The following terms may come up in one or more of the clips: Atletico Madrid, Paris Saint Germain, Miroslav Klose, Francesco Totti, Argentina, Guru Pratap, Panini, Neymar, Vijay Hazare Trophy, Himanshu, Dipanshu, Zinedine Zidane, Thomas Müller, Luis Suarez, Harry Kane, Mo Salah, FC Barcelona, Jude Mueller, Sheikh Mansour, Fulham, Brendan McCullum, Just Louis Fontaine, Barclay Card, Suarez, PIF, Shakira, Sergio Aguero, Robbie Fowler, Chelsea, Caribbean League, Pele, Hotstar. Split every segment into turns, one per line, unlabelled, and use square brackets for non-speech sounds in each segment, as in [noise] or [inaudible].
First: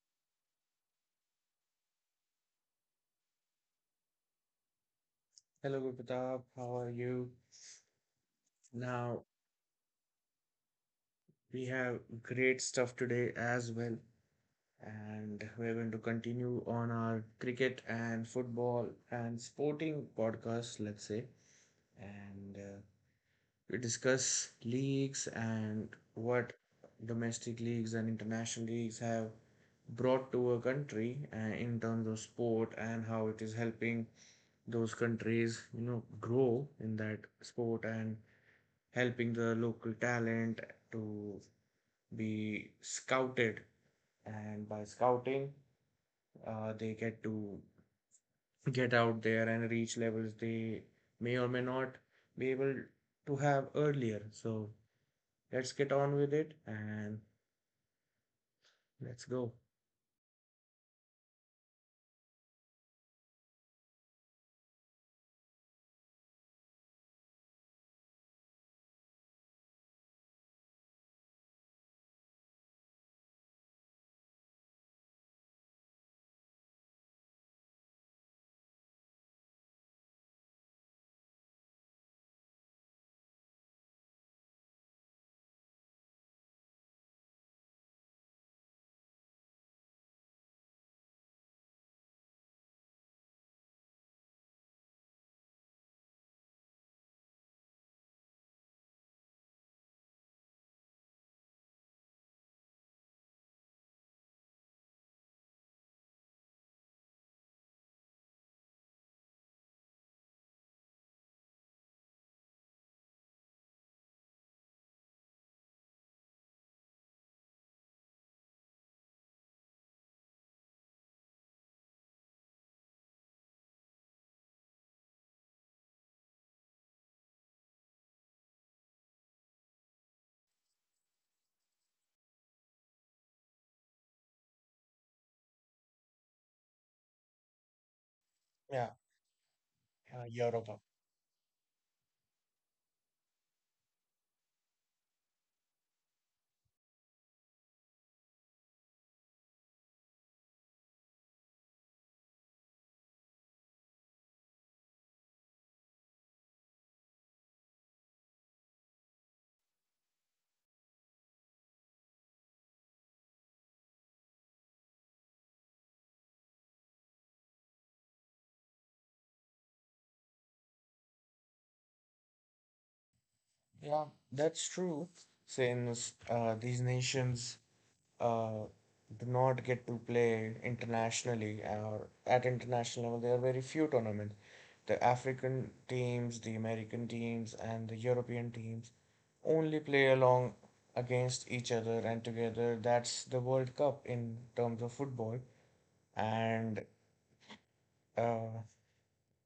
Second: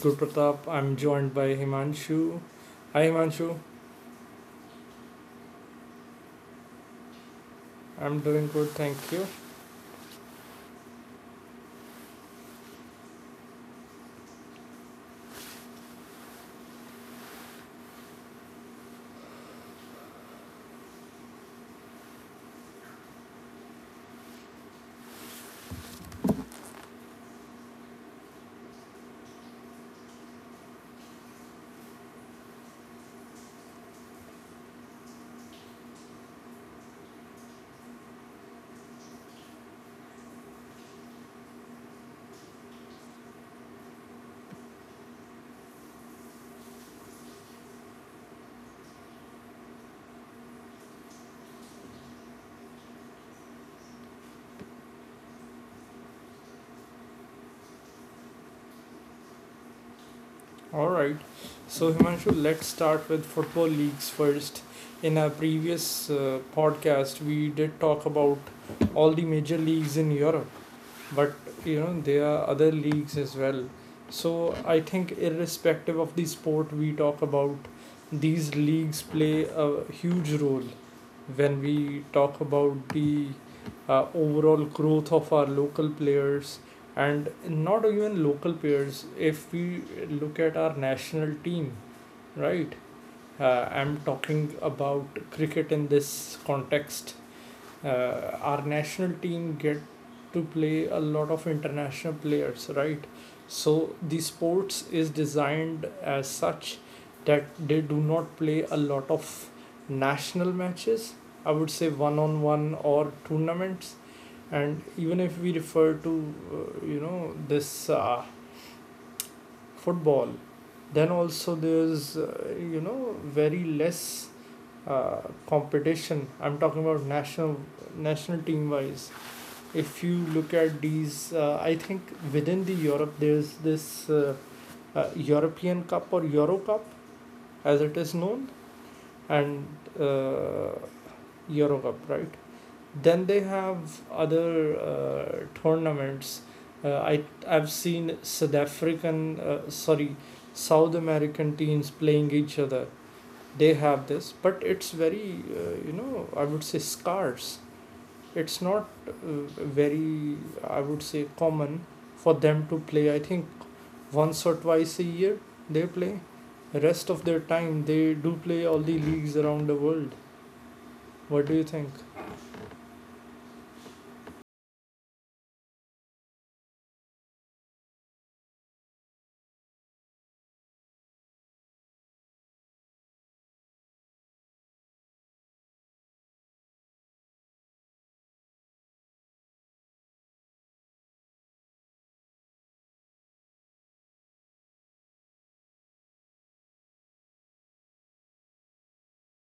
Guru Pratap. I'm joined by Himanshu. Hi Himanshu,
Hello, Pratap. How are you?
I'm doing good, thank
Now,
you.
we have great stuff today as well, and we're going to continue on our cricket and football and sporting podcast, let's say, and we discuss leagues, and what domestic leagues and international leagues have brought to a country, in terms of sport, and how it is helping those countries, grow in that sport and helping the local talent to be scouted. And by scouting, they get to get out there and reach levels they may or may not be able to have earlier. So let's get on with it, and let's go.
Alright, so Himanshu, let's start with football leagues first. In our previous podcast, we did talk about all the major leagues in Europe, but you know, there are other leagues as well. So I think, irrespective of the sport we talk about, these leagues play a huge role when we talk about the overall growth of our local players, and not even local players if we look at our national team, right. I'm talking about cricket in this context. Our national team get to play a lot of international players, right? So the sports is designed as such that they do not play a lot of national matches, I would say one on one or tournaments. And even if we refer to you know, this football, then also there's you know, very less competition. I'm talking about national team wise. If you look at these, I think within the Europe there's this European Cup or Euro Cup as it is known.
Yeah,
And uh,
Europa.
Euro Cup, right. Then they have other tournaments. Uh, i i've seen south african sorry South American teams playing each other. They have this, but it's very, you know, I would say scarce. It's not, very, I would say common, for them to play. I think once or twice a year they play. The rest of their time they do play all the leagues around the world. What do you think?
Yeah, that's true. Since these nations uh, do not get to play internationally or at international level, there are very few tournaments. The African teams, the American teams, and the European teams only play along against each other and together. That's the World Cup in terms of football. And uh,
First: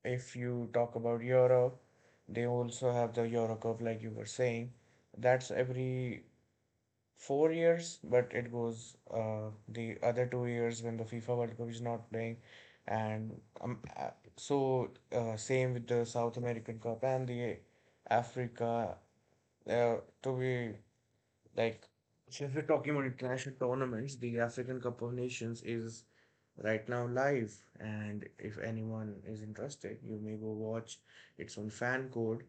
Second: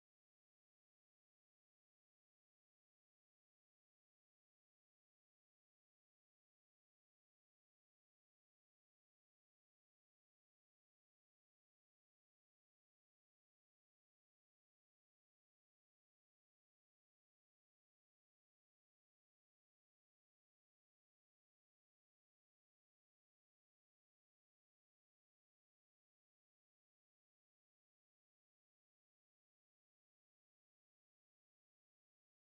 if you talk about Europe, they also have the Euro Cup, like you were saying. That's every 4 years, but it goes the other 2 years when the FIFA World Cup is not playing. And um, uh, so, same with the South American Cup and the Africa. Uh, to be like, since we're talking about international tournaments, the African Cup of Nations is right now live, and if anyone is interested, you may go watch. It's on FanCode,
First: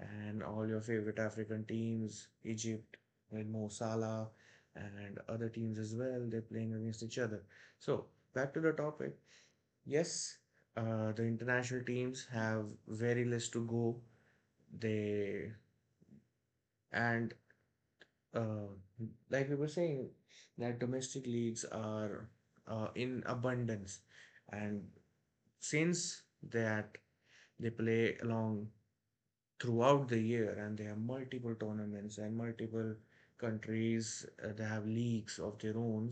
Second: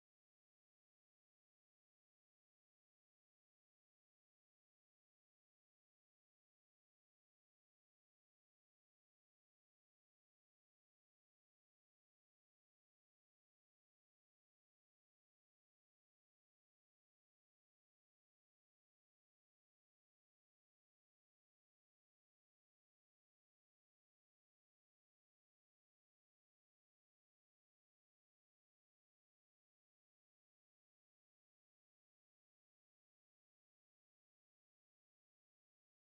and all your favorite African teams, Egypt, with Mo Salah, and other teams as well, they're playing against each other. So, back to the topic. Yes, the international teams have very less to go. They and uh, like we were saying that domestic leagues are in abundance, and since that they play along throughout the year and they have multiple tournaments and multiple countries, they have leagues of their own.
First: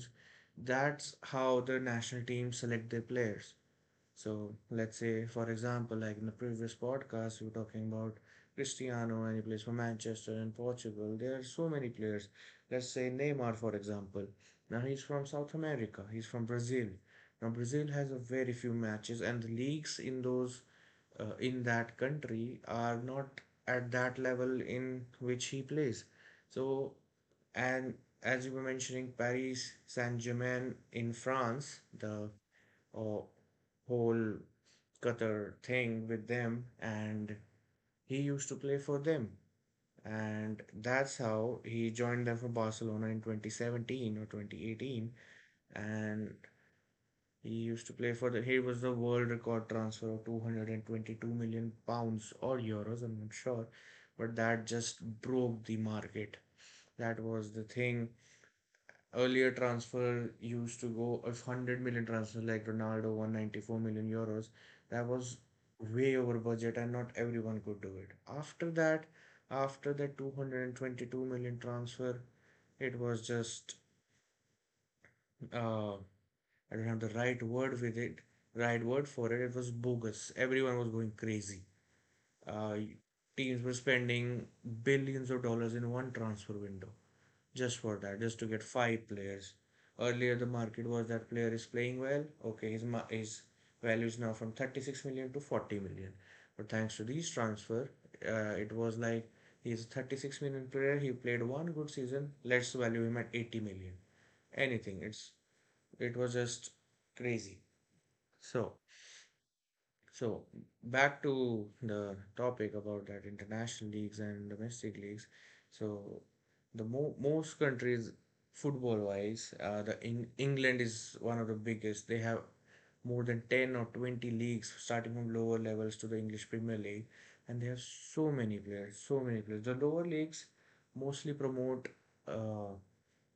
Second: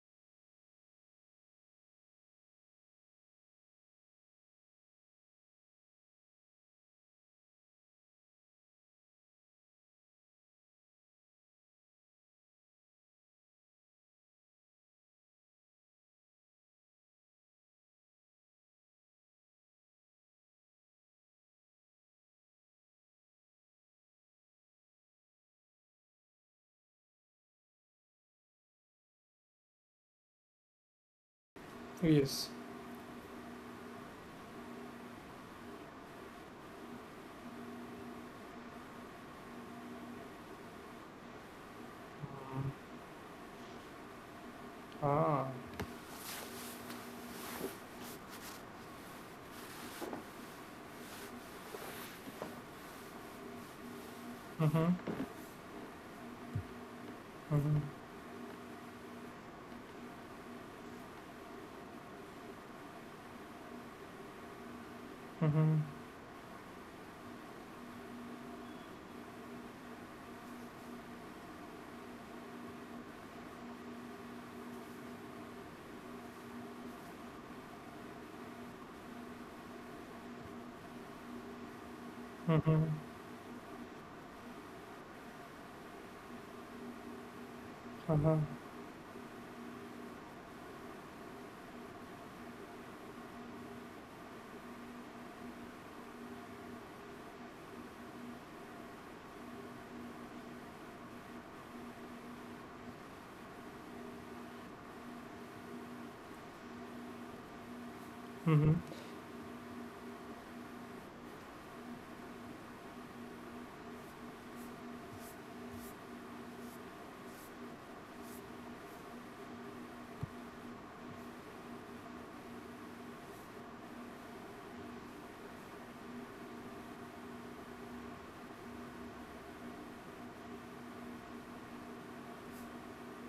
That's how the national teams select their players. So let's say, for example, like in the previous podcast, we were talking about Cristiano, and he plays for Manchester and Portugal. There are so many players. Let's say Neymar, for example. Now he's from South America. He's from Brazil. Now Brazil has a very few matches, and the leagues in those, in that country are not at that level in which he plays. So, and as you were mentioning, Paris Saint Germain in France, the
Yes.
uh, whole Qatar thing with them, and he used to play for them. And that's how he joined them for Barcelona in 2017 or 2018.
Ah.
And he used to play he was the world record transfer of £222 million or euros, I'm not sure. But that
Mhm.
just broke the market. That was the
Mhm.
thing. Earlier transfer used to go of 100 million transfer, like Ronaldo €194 million. That was way over budget, and not everyone could do it. After that, after the 222 million transfer, it was just, uh, I don't have the right word with it, right word for it. It was bogus. Everyone was going crazy. Uh, teams were spending billions of dollars in one transfer window, just for that, just
Uh-huh.
to get five players. Earlier, the market was that player is playing well. Okay, his value is now from 36 million to 40 million. But thanks to these transfer, it was like he's a 36 million player. He played one good season. Let's value him at 80 million. Anything. It's it was just crazy. So
Mhm.
so back to the topic about that international leagues and domestic leagues. So the most countries football wise, the England is one of the biggest. They have more than 10 or 20 leagues starting from lower levels to the English Premier League, and they have so many players, so many players. The lower leagues mostly promote uh,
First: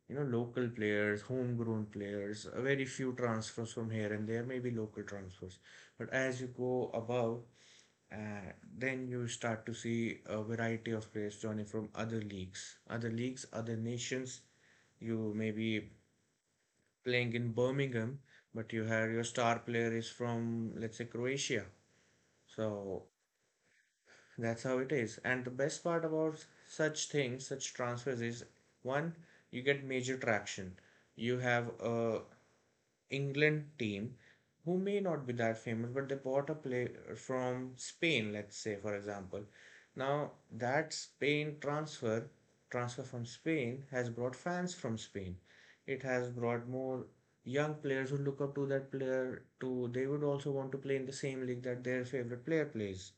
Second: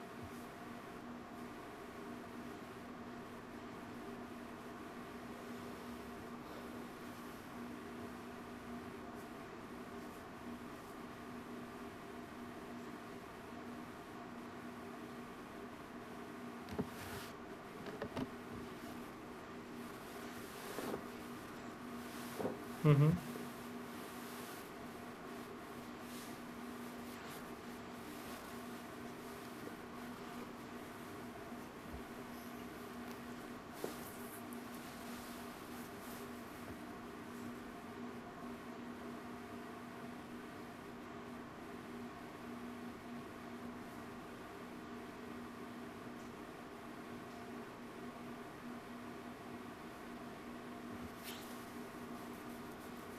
local players, homegrown players, very few transfers from here and there, maybe local transfers. But as you go above, uh, then you start to see a variety of players joining from other leagues, other leagues, other nations. You may be playing in Birmingham, but you have your star player is from, let's say, Croatia. So
Mhm.
that's how it is. And the best part about such things, such transfers, is one, you get major traction. You have a England team who may not be that famous, but they bought a player from Spain, let's say, for example. Now, that transfer from Spain has brought fans from Spain. It has brought more young players who look up to that player to they would also want to play in the same league that their favorite player plays.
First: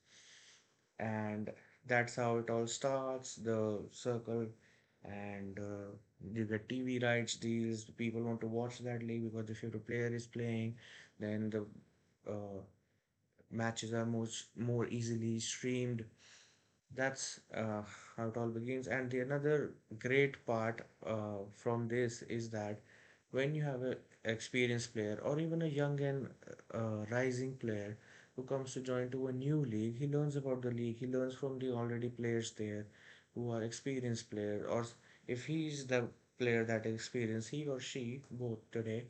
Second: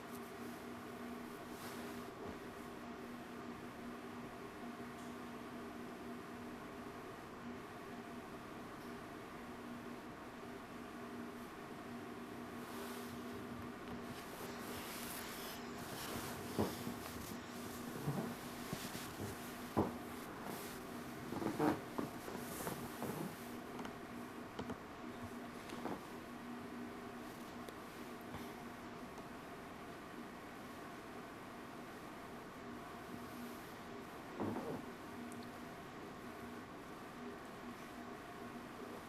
And that's how it all starts, the circle. And you get TV rights deals. People want to watch that league because the favorite player is playing. Then the uh, matches are much more easily streamed. That's how it all begins. And the another great part from this is that when you have an experienced player, or even a young and rising player, who comes to join to a new league, he learns about the league, he learns from the already players there who are experienced player. Or if he is the player that is experienced, he or she both today.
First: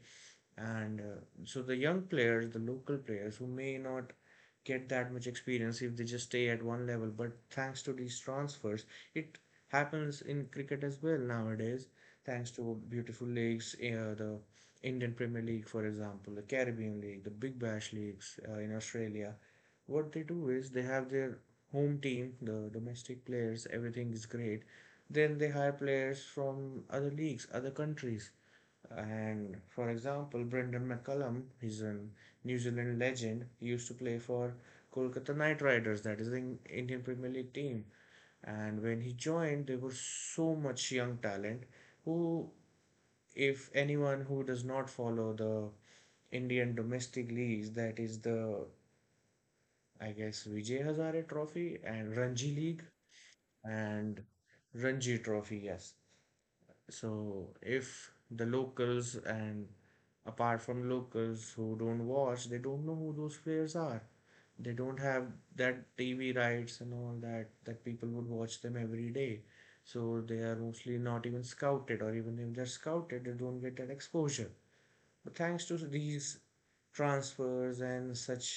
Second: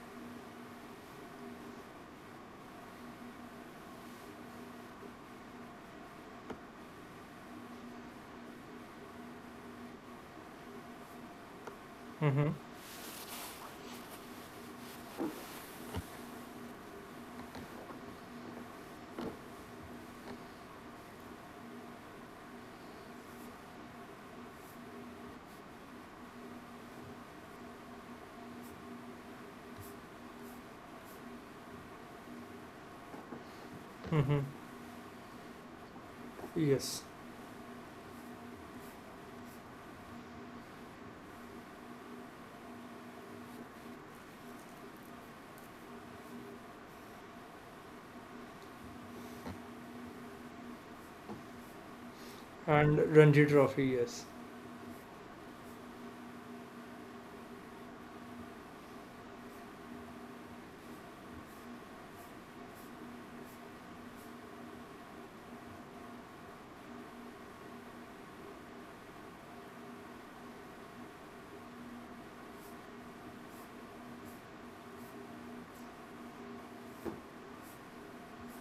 And so the young players, the local players who may not get that much experience if they just stay at one level, but thanks to these transfers, it happens in cricket as well nowadays. Thanks
Mhm.
to beautiful leagues, the Indian Premier League, for example, the Caribbean League, the Big Bash leagues in Australia. What they do is they have their home team, the domestic players, everything is great. Then they hire players from other leagues, other countries. And for example, Brendan McCullum, he's a New Zealand legend. He used to play
Mhm.
for Kolkata Knight Riders, that is the
Yes,
Indian Premier League team. And when he joined, there was so much young talent who, if anyone who does not follow the Indian domestic leagues, that is the, I guess, Vijay Hazare Trophy and Ranji League
and Ranji Trophy. Yes.
and Ranji Trophy, yes. So if the locals, and apart from locals who don't watch, they don't know who those players are. They don't have that TV rights and all that that people would watch them every day. So they are mostly not even scouted, or even if they're scouted, they don't get that exposure. But thanks to these transfers and such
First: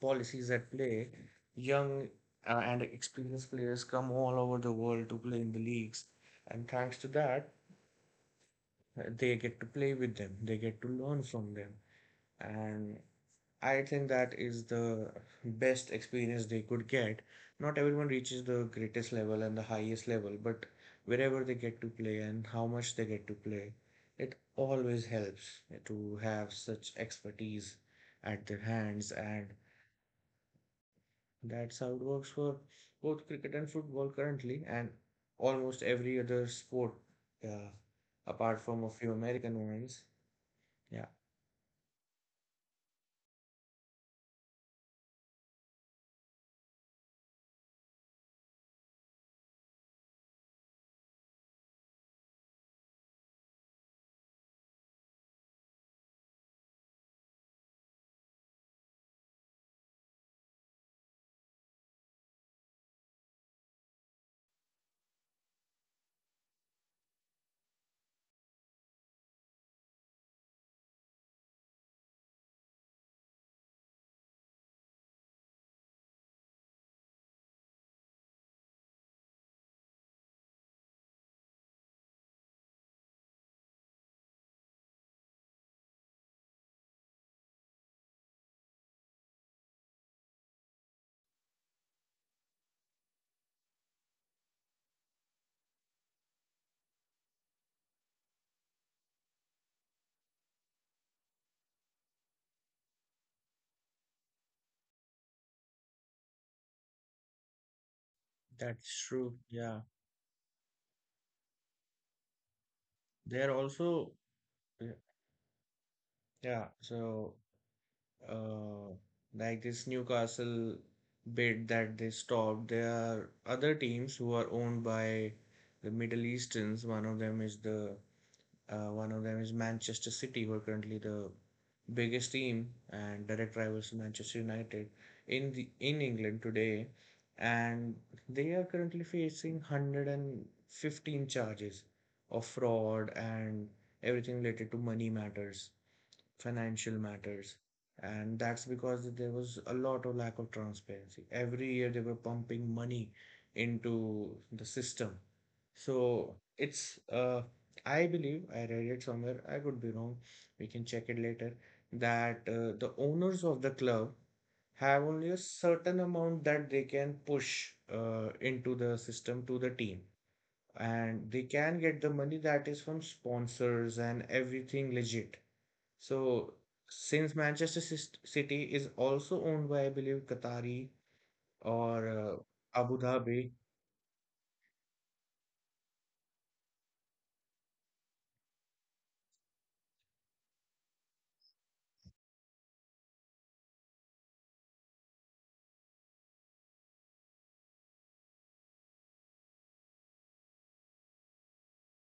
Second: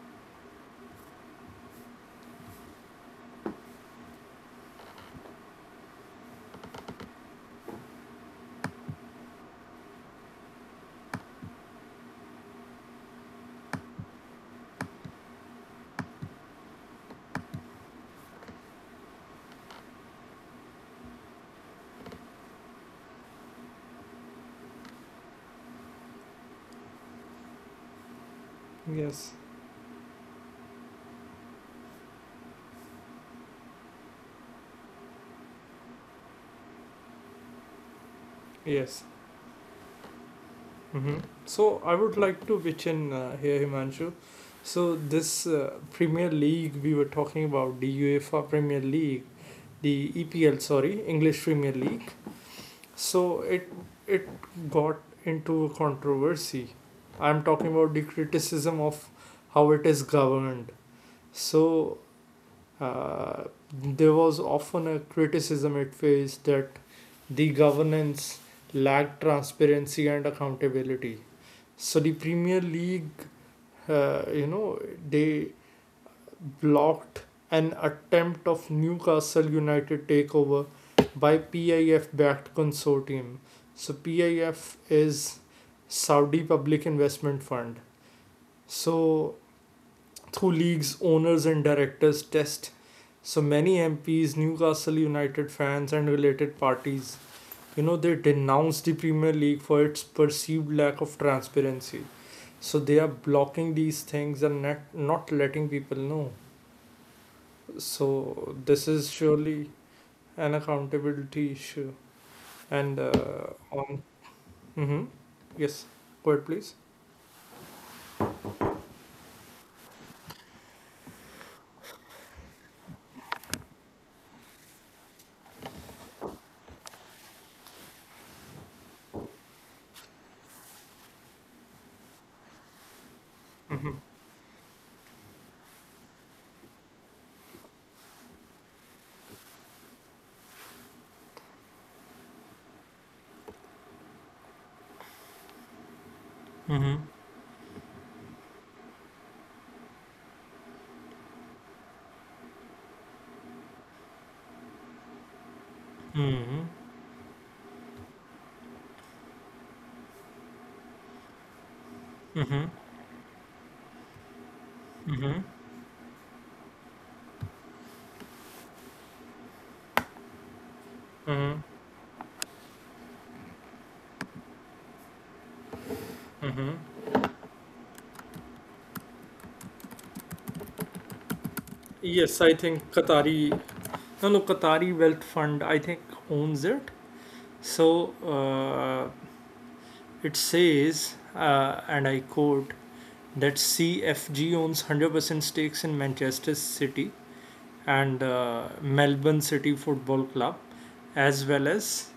policies at play, young and experienced players come all over the world to play in the leagues. And thanks to that, they get to play with them, they get to learn from them. And I think that is the best experience they could get. Not everyone reaches the greatest level and the highest level, but wherever they get to play and how much they get to play, it always helps to have such expertise at their hands.
Yes.
And that's how it works for both cricket and football currently, and almost every other sport, uh, apart from a
Yes.
few American ones. Yeah.
Mm-hmm. So I would like to pitch in here, Himanshu. So this Premier League we were talking about, the UEFA Premier League, the EPL, sorry, English Premier League. So it got into a controversy. I'm talking about the criticism of how it is governed. So uh, there was often a criticism it faced, that the governance lacked transparency and accountability. So the Premier League, you know, they blocked an attempt of Newcastle United takeover by PIF-backed consortium. So PIF is Saudi Public Investment Fund. So through leagues, owners and directors test. So many MPs, Newcastle United fans, and related parties, you know, they denounced the Premier League for its perceived lack of transparency. So they are blocking these things and not letting people know. So this
That's
is
true.
surely
Yeah.
an accountability issue. And
They're
on.
also, yeah.
Mm-hmm. Yes, go ahead
Yeah,
please.
so, uh, like this Newcastle bid that they stopped, there are other teams who are owned by the Middle Easterns. One of them is Manchester City, who are currently the biggest team and direct rivals
Mm-hmm.
to Manchester United in England today, and they are currently facing 115 charges of fraud and everything related to money matters, financial
Mm-hmm.
matters. And that's because there was a lot of lack of transparency. Every year they were pumping money into the system. So
Mm-hmm.
it's, I believe I read it somewhere, I could be wrong, we can check it later, that
Mm-hmm.
the owners of the club have only
Mm-hmm.
a certain amount that they can push into the system to the team, and they
Mm-hmm.
can get the money that is from sponsors and everything legit. So,
Mm-hmm.
since Manchester City is also owned by, I believe, Qatari or
Yes, I think
Abu
Qatari.
Dhabi,
No, no, Qatari wealth fund, I think, owns it. So uh, it says, and I quote, that CFG owns 100% stakes in Manchester City and Melbourne City Football Club, as well as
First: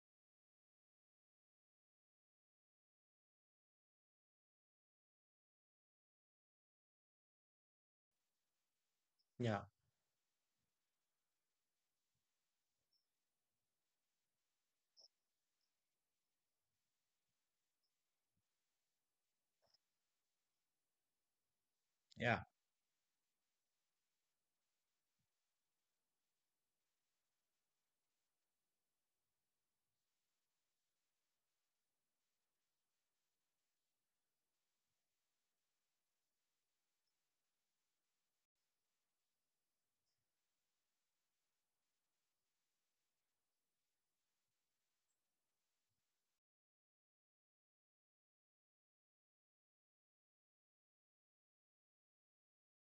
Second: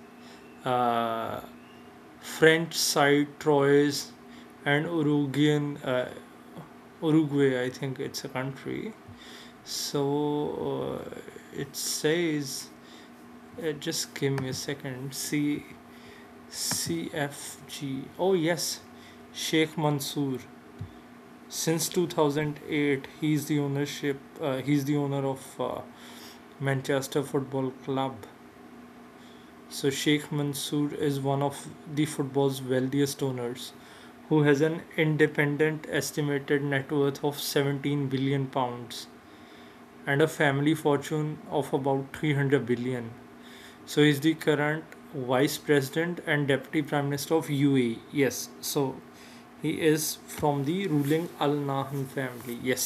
uh, French side Troyes and Uruguayan, Uruguay. I think it's a country.
yeah,
So it says. Just give me a second. C CFG. Oh yes, Sheikh Mansour. Since
yeah,
2008, he's the ownership. He's the owner of Manchester Football Club. So Sheikh Mansour is one of the football's wealthiest owners, who has an independent estimated net worth of £17 billion and a family fortune of about 300 billion. So he's the current vice president and deputy prime minister of UAE. Yes, so he is from the ruling Al Nahyan family. Yes.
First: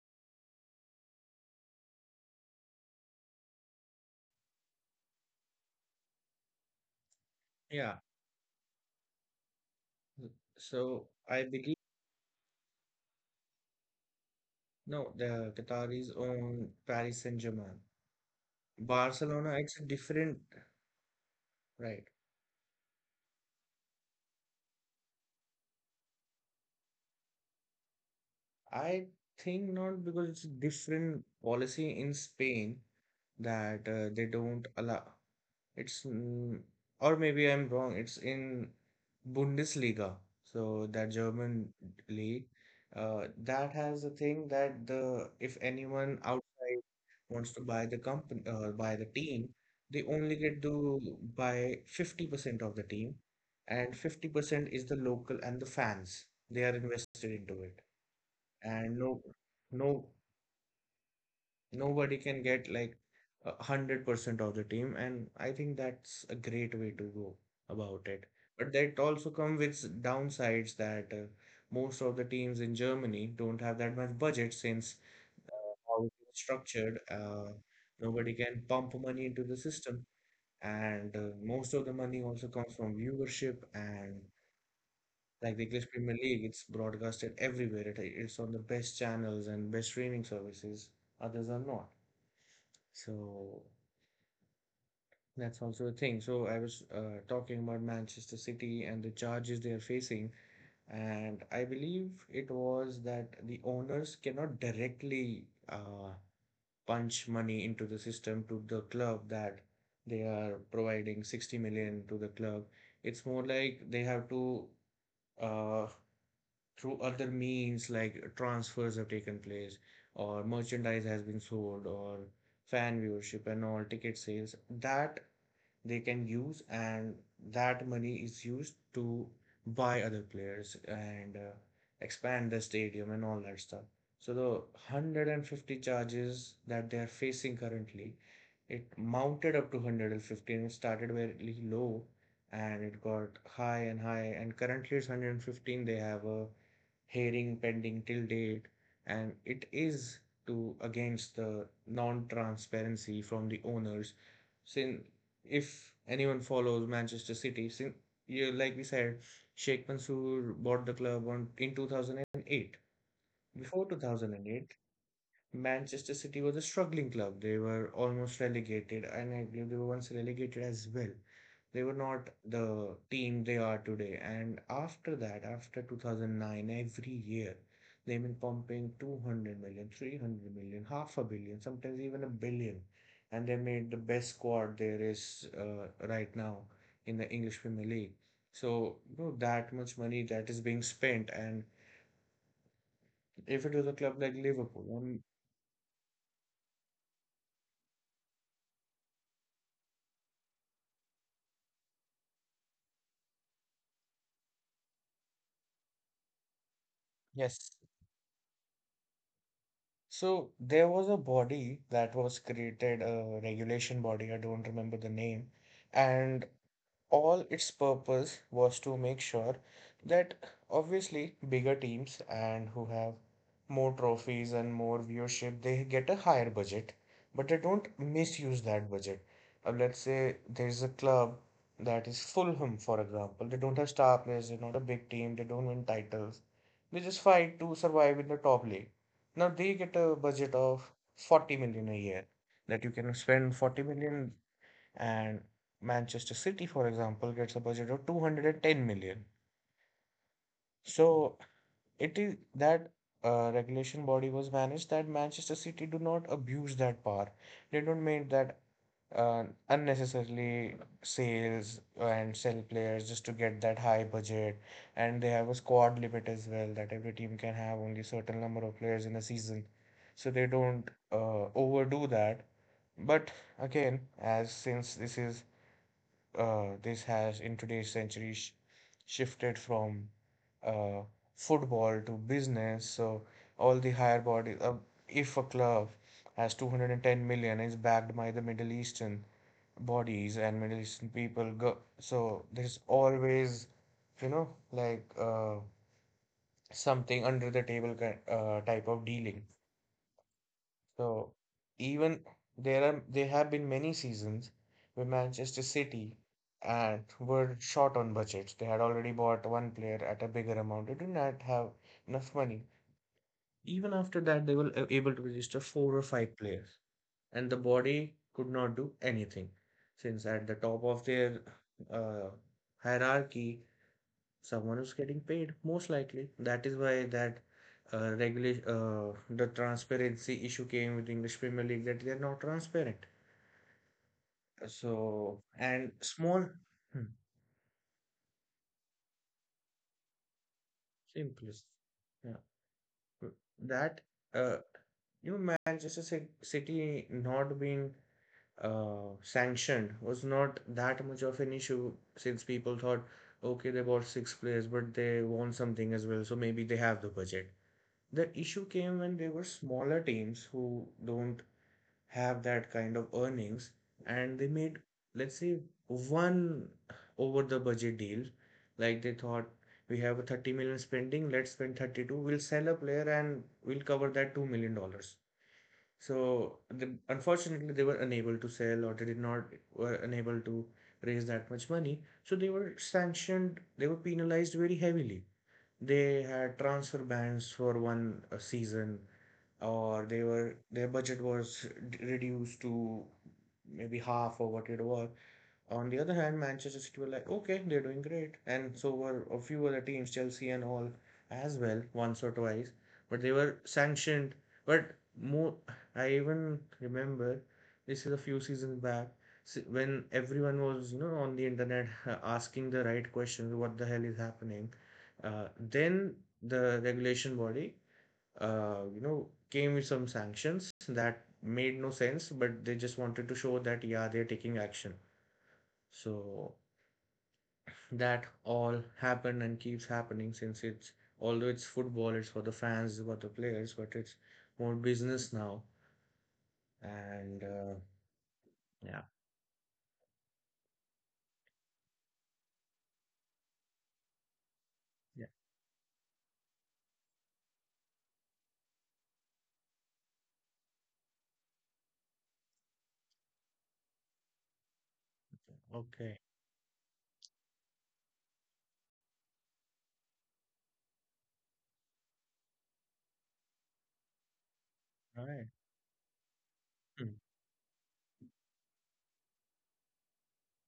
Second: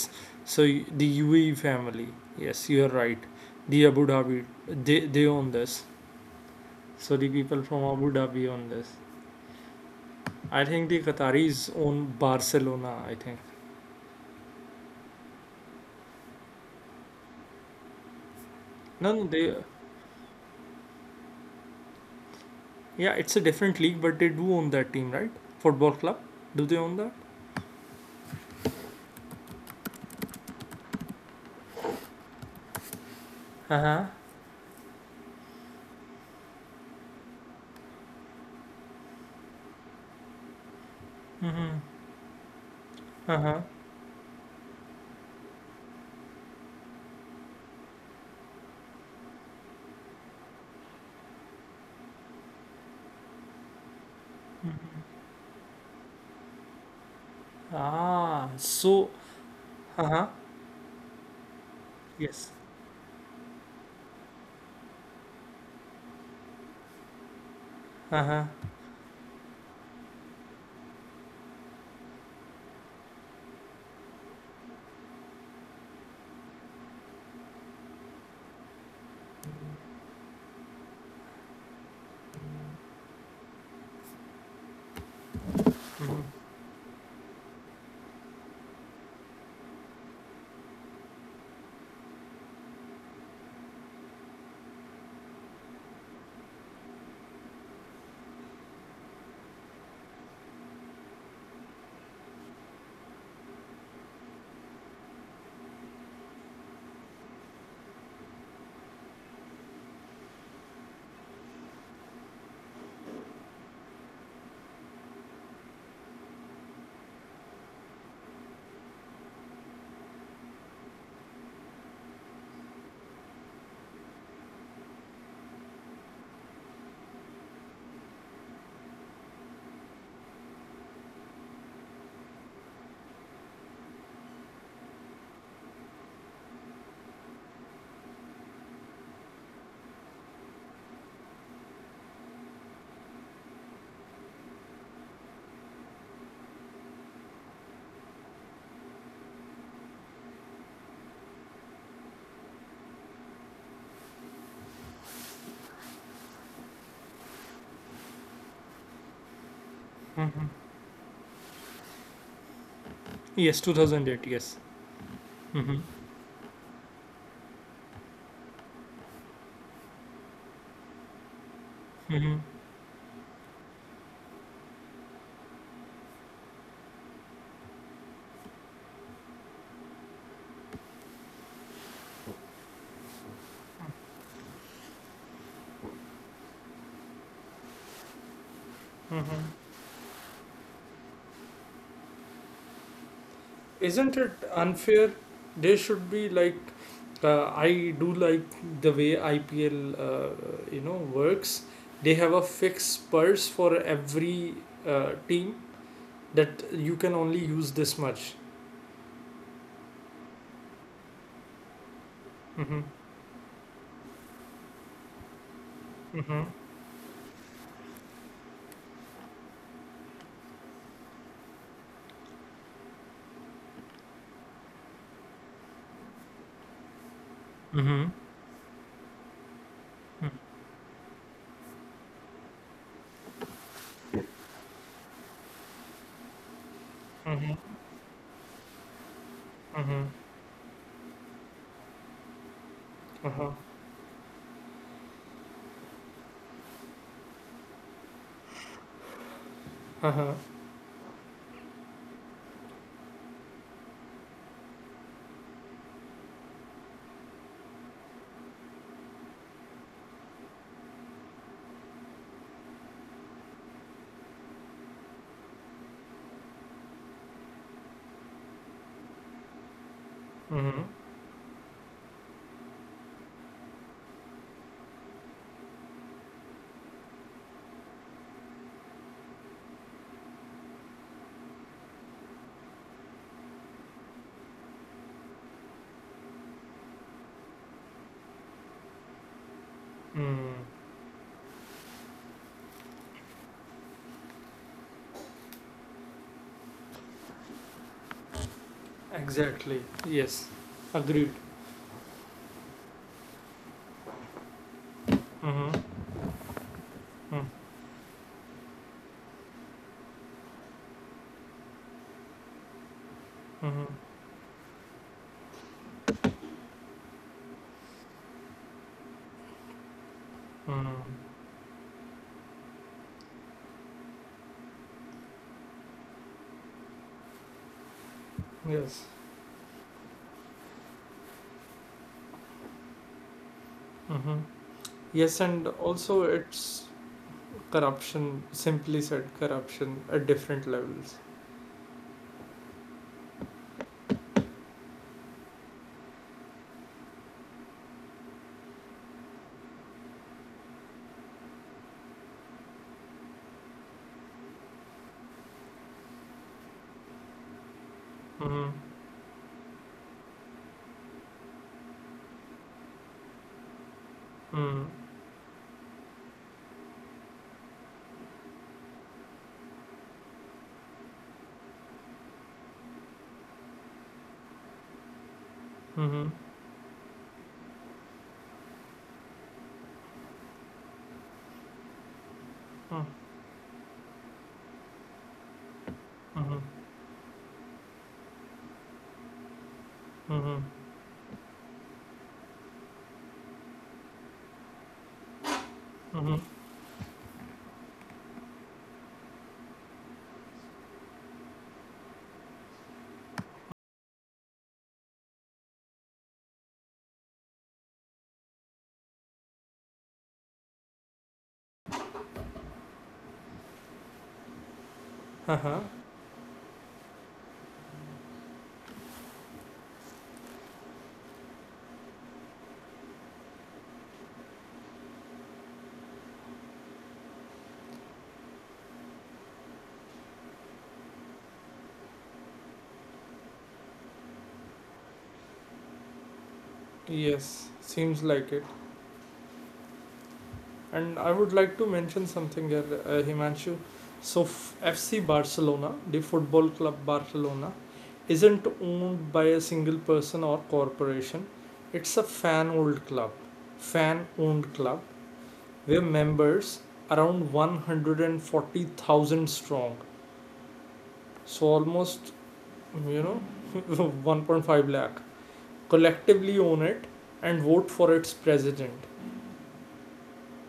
So the UAE family. Yes, you are right. The Abu Dhabi, they own this. So the people from
yeah.
Abu Dhabi own this. I think the
So, I believe,
Qataris own Barcelona, I think.
no, the Qataris own Paris Saint-Germain.
No, no,
Barcelona,
they.
it's a different, right?
Yeah, it's a different league, but they do own that team, right? Football club. Do they own that?
I think not, because it's a different policy in Spain,
Uh
that
huh.
they don't allow. It's mm, or maybe I'm wrong. It's in Bundesliga, so that German
Mm-hmm.
league. Uh,
Uh huh.
that has a thing that the if anyone outside wants to buy the company, buy the team, they only get to buy 50% of the team, and 50% is the local and the fans. They are invested into it,
Ah,
and
so.
no, no,
Uh huh.
nobody can
Yes.
get like 100% of the team, and I think that's a great way to go about it.
Uh huh.
But that also comes with downsides that most of the teams in Germany don't have that much budget, since how it's structured. Nobody can pump money into the system, and most of the money also comes from viewership. And. Like the English Premier League, it's broadcasted everywhere. It's on the best channels and best streaming services. Others are not. So that's also a thing. So I was talking about Manchester City and the charges they are facing, and I believe it was that the owners cannot directly punch money into the system to the club, that they are providing 60 million to the club. It's more like they have to uh, through other means like transfers have taken place, or merchandise has been sold, or fan viewership and all ticket sales that they can use, and that money is used to buy other players and expand the stadium and all that stuff. So the 150 charges that they are facing currently, it mounted up to 115. It started very low, and it got high and high, and currently it's 115. They have a hearing pending till date, and it is to against the non-transparency from the owners, since if anyone follows Manchester City, since you like we said, Sheikh
Mm-hmm.
Mansour bought the club on in 2008.
Yes,
Before
2008. Yes.
2008,
Mhm.
Manchester City was a struggling club. They were almost relegated, and I believe they were once relegated as well. They were not
Mhm.
the team they are today. And after that, after 2009, every year they've been pumping 200 million, 300 million, half a billion, sometimes even a billion. And they made the best squad there is right now in the English Premier League. So,
Mhm.
that much money that is being spent. And if it was a club
Isn't
like
it
Liverpool, I
unfair? They should be like, I do like the way IPL, you know, works. They have a fixed purse for every team, that you can only
yes.
use this much.
So there was a body that was
Mm-hmm.
created, a regulation body, I don't remember the name, and
Mm-hmm.
all its purpose was to make sure that obviously bigger teams and who have more trophies and more viewership, they get a higher budget, but they don't
Mm-hmm.
misuse that budget. Let's say there's a club that is Fulham, for example. They don't have star players, they're not a big team, they don't win titles, they just fight to survive in the top league. Now they get a
Mm-hmm.
budget of 40 million a year, that you can
Uh-huh.
spend 40 million, and Manchester City, for example, gets a budget of 210 million.
Uh-huh.
So it is that regulation body was managed that Manchester City do not abuse that power. They don't make that unnecessarily sales and sell players just to get that high budget. And they have a squad limit as well, that every team can have only certain number of players in a season. So they
Mm-hmm.
don't overdo that. But again, as since this is this has in today's century shifted from uh, football to business. So all the higher bodies, if a club has 210 million, is backed by the Middle Eastern bodies
Mm.
and Middle Eastern people. So there's always, like something under the table type of dealing.
Exactly. Yes. Agreed.
So even there have been many seasons where Manchester
Mm-hmm.
City and
Mm-hmm.
were short on budgets. They had already bought one player at a bigger amount. They did not have enough money.
Mm-hmm.
Even after that, they were able to register four or five players, and the body could not do anything, since at the top of
Mm-hmm.
their uh, hierarchy, someone is getting paid most likely. That is why that regulation
Yes.
the transparency issue came with English Premier League, that they are not transparent.
Mm-hmm. Yes,
So
and
and
also
small.
it's
Hmm,
corruption, simply said, corruption at different levels.
simplest, yeah. Mm, that uh, Manchester City not being sanctioned was not that much of an issue, since people thought, okay, they bought six players but they want something as well, so maybe they have the budget. The issue
Mm-hmm.
came when there were smaller teams who don't have that kind of earnings, and they made,
Mm-hmm.
let's say, one over the budget deal. Like they thought, we have a 30 million spending, let's spend 32, we'll sell a player and we'll cover that 2 million dollars.
Mm-hmm.
So the, unfortunately, they were unable to sell, or they did not were unable to raise that much money. So they were sanctioned, they were penalized very heavily. They had
Mm-hmm.
transfer bans for one season, or they were
Mm-hmm.
their budget was reduced to maybe half or what it was. On the other hand,
Mm-hmm.
Manchester City were like, okay, they're doing great, and so were a few other teams, Chelsea and all, as well, once or twice. But they were sanctioned. But more, I even remember, this is a few seasons back, when everyone was on the internet [laughs] asking the right questions, what the hell is happening?
Haha.
Then the regulation body, came with some sanctions that made no sense, but they just wanted to show that, yeah, they're taking action. So that all happened and keeps happening, since it's, although it's football, it's for the fans, for the players, but it's more business now. And
Yes, seems like it.
yeah,
And I would like to mention something here, Himanshu. So, FC
yeah,
Barcelona, the football club Barcelona, isn't owned by a single person or corporation. It's a fan owned club, where
okay,
members around 140,000 strong. So almost, you know, [laughs] 1.5 lakh
all right.
collectively own it
Hmm.
and vote for its president.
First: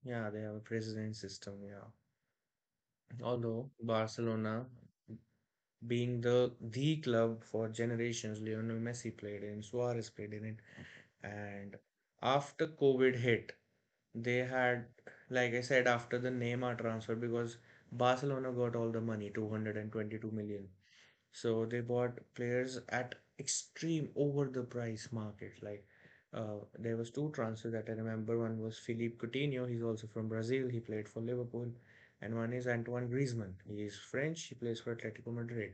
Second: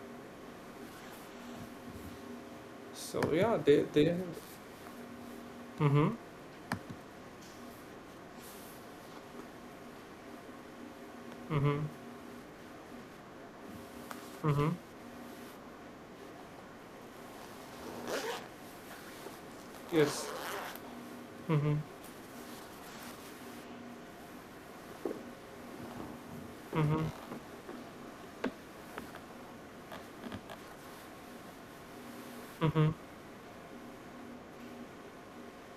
Yeah, they have a president system, yeah.
So yeah,
Although
they.
Barcelona,
Mm-hmm.
being the club for generations, Lionel Messi played in, Suarez played in. And
Mm-hmm.
after COVID hit, they
Mm-hmm.
had, like I said, after the Neymar transfer, because Barcelona got all the money,
Yes.
222 million. So
Mm-hmm.
they bought players at extreme over the price market. Like there
Mm-hmm.
was two transfers that I remember. One was Philippe Coutinho. He's also from Brazil. He played for Liverpool, and one is
Mm-hmm.
Antoine Griezmann. He is French. He plays for Atletico Madrid.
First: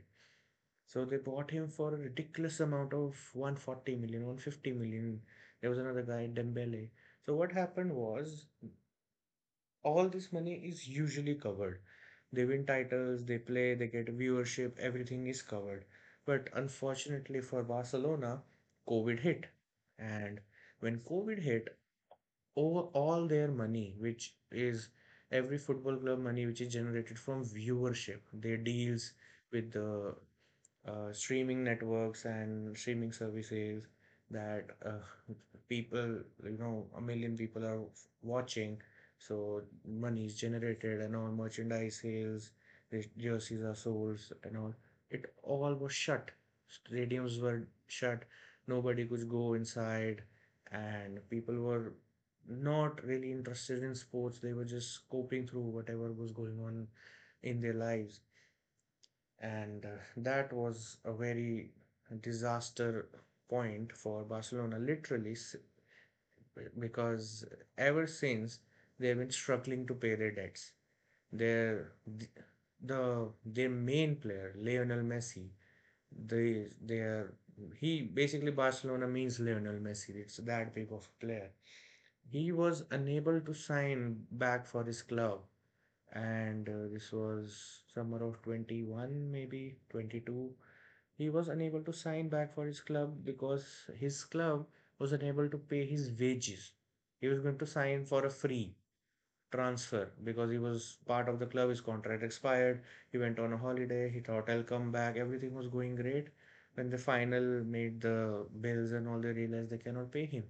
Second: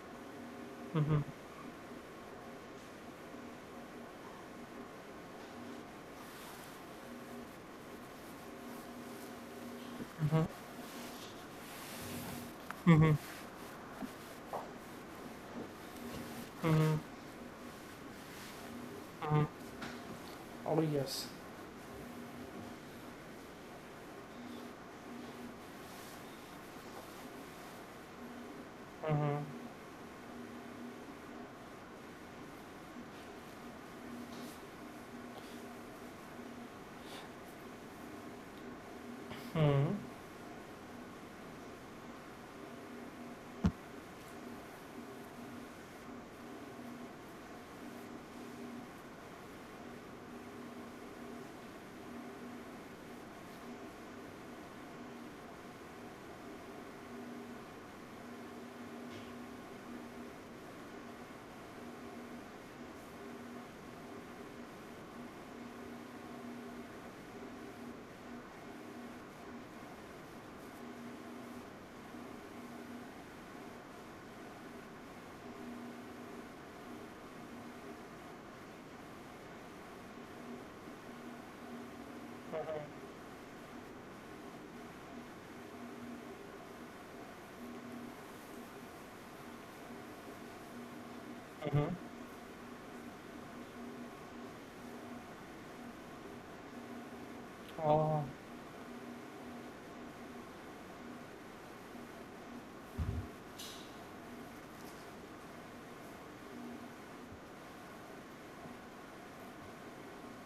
So they
Mm-hmm.
bought him for a ridiculous amount of 140 million, 150 million. There was another guy, Dembele. So what happened was, all this money is usually covered. They win titles, they play, they get viewership, everything is covered. But
Mm-hmm.
unfortunately for Barcelona, COVID hit.
Mm-hmm.
And
Oh
when
yes.
COVID hit, over all their money, which is every football club money, which is generated from viewership, their deals with the streaming networks and streaming services, that [laughs] people, a million people are watching. So
Mm-hmm.
money is generated and all merchandise sales, the jerseys are sold and all. It all was shut. Stadiums were shut. Nobody could go inside, and people were not really interested in sports. They were just coping through whatever was going on in their lives, and that was a very disaster point for Barcelona, literally, because ever since they've been struggling to pay their debts. Their th- the their main player Lionel Messi, they their he basically Barcelona means Lionel Messi. It's that big of a player. He was unable to sign back for his club, and this was summer of 21, maybe 22, he was unable
Mm-hmm.
to sign back for his club because his club was unable to pay his wages. He was going to sign
Ah
for a free transfer because he was part of the club, his contract expired. He went on a holiday, he thought I'll come back, everything was going great. When the final made the bills and all, they realized they cannot pay him.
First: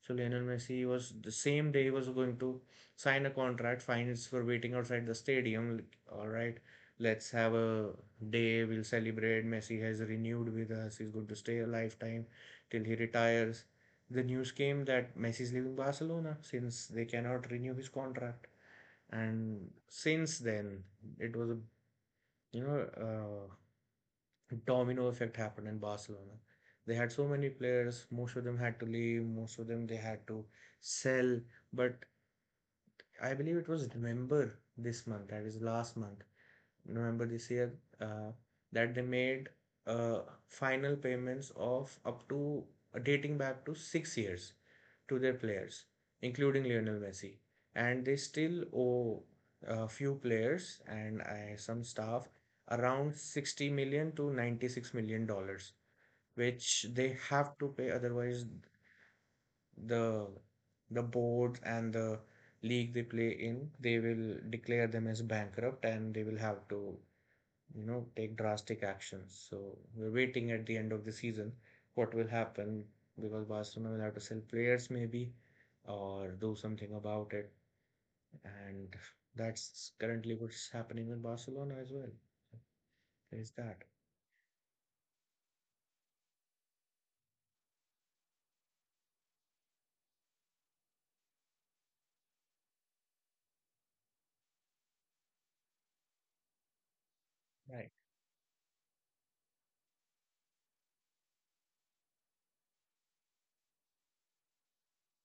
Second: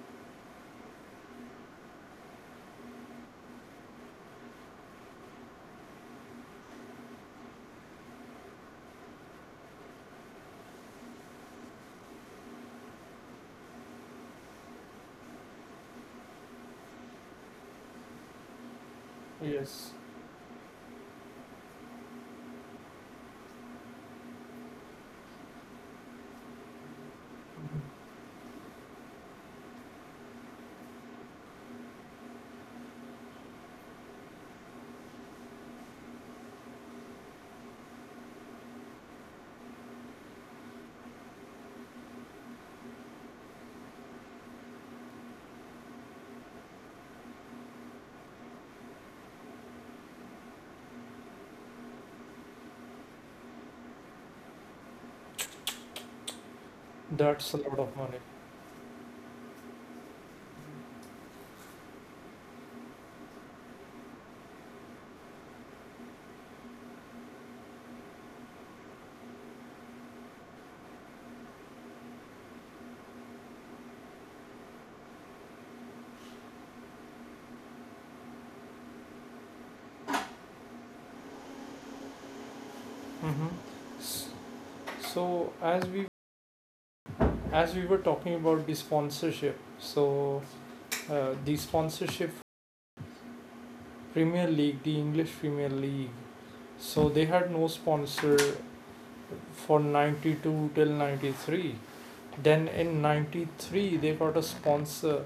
So Lionel Messi was the same day he was going to sign a contract. Fines for waiting outside the stadium. Like, all right, let's have a day. We'll celebrate. Messi has renewed with us. He's going to stay a lifetime till he retires. The news came that Messi is leaving Barcelona since they cannot renew his contract. And
yes.
since then, it was a you know uh, domino effect happened in Barcelona. They had so many players, most of them had to leave, most of them they had to sell. But I believe it was November this month, that is last month, November this year, uh, that they made uh, final payments of up to, dating back to 6 years, to their players, including Lionel Messi. And they still owe a few players and some staff around 60 million to 96 million dollars, which they
That's
have
a
to
lot
pay,
of money.
otherwise the boards and the league they play in, they will declare them as bankrupt and they will have to, take drastic actions. So we're waiting at the end of the season what will happen, because Barcelona will have to sell players, maybe, or do something about it. And that's currently what's happening with Barcelona as well.
Mm-hmm.
There's that.
S- So as we were talking about the sponsorship, so the sponsorship Premier League, the English Premier League, so they had no
Right,
sponsor for 92 till 93. Then in 93 they got a sponsor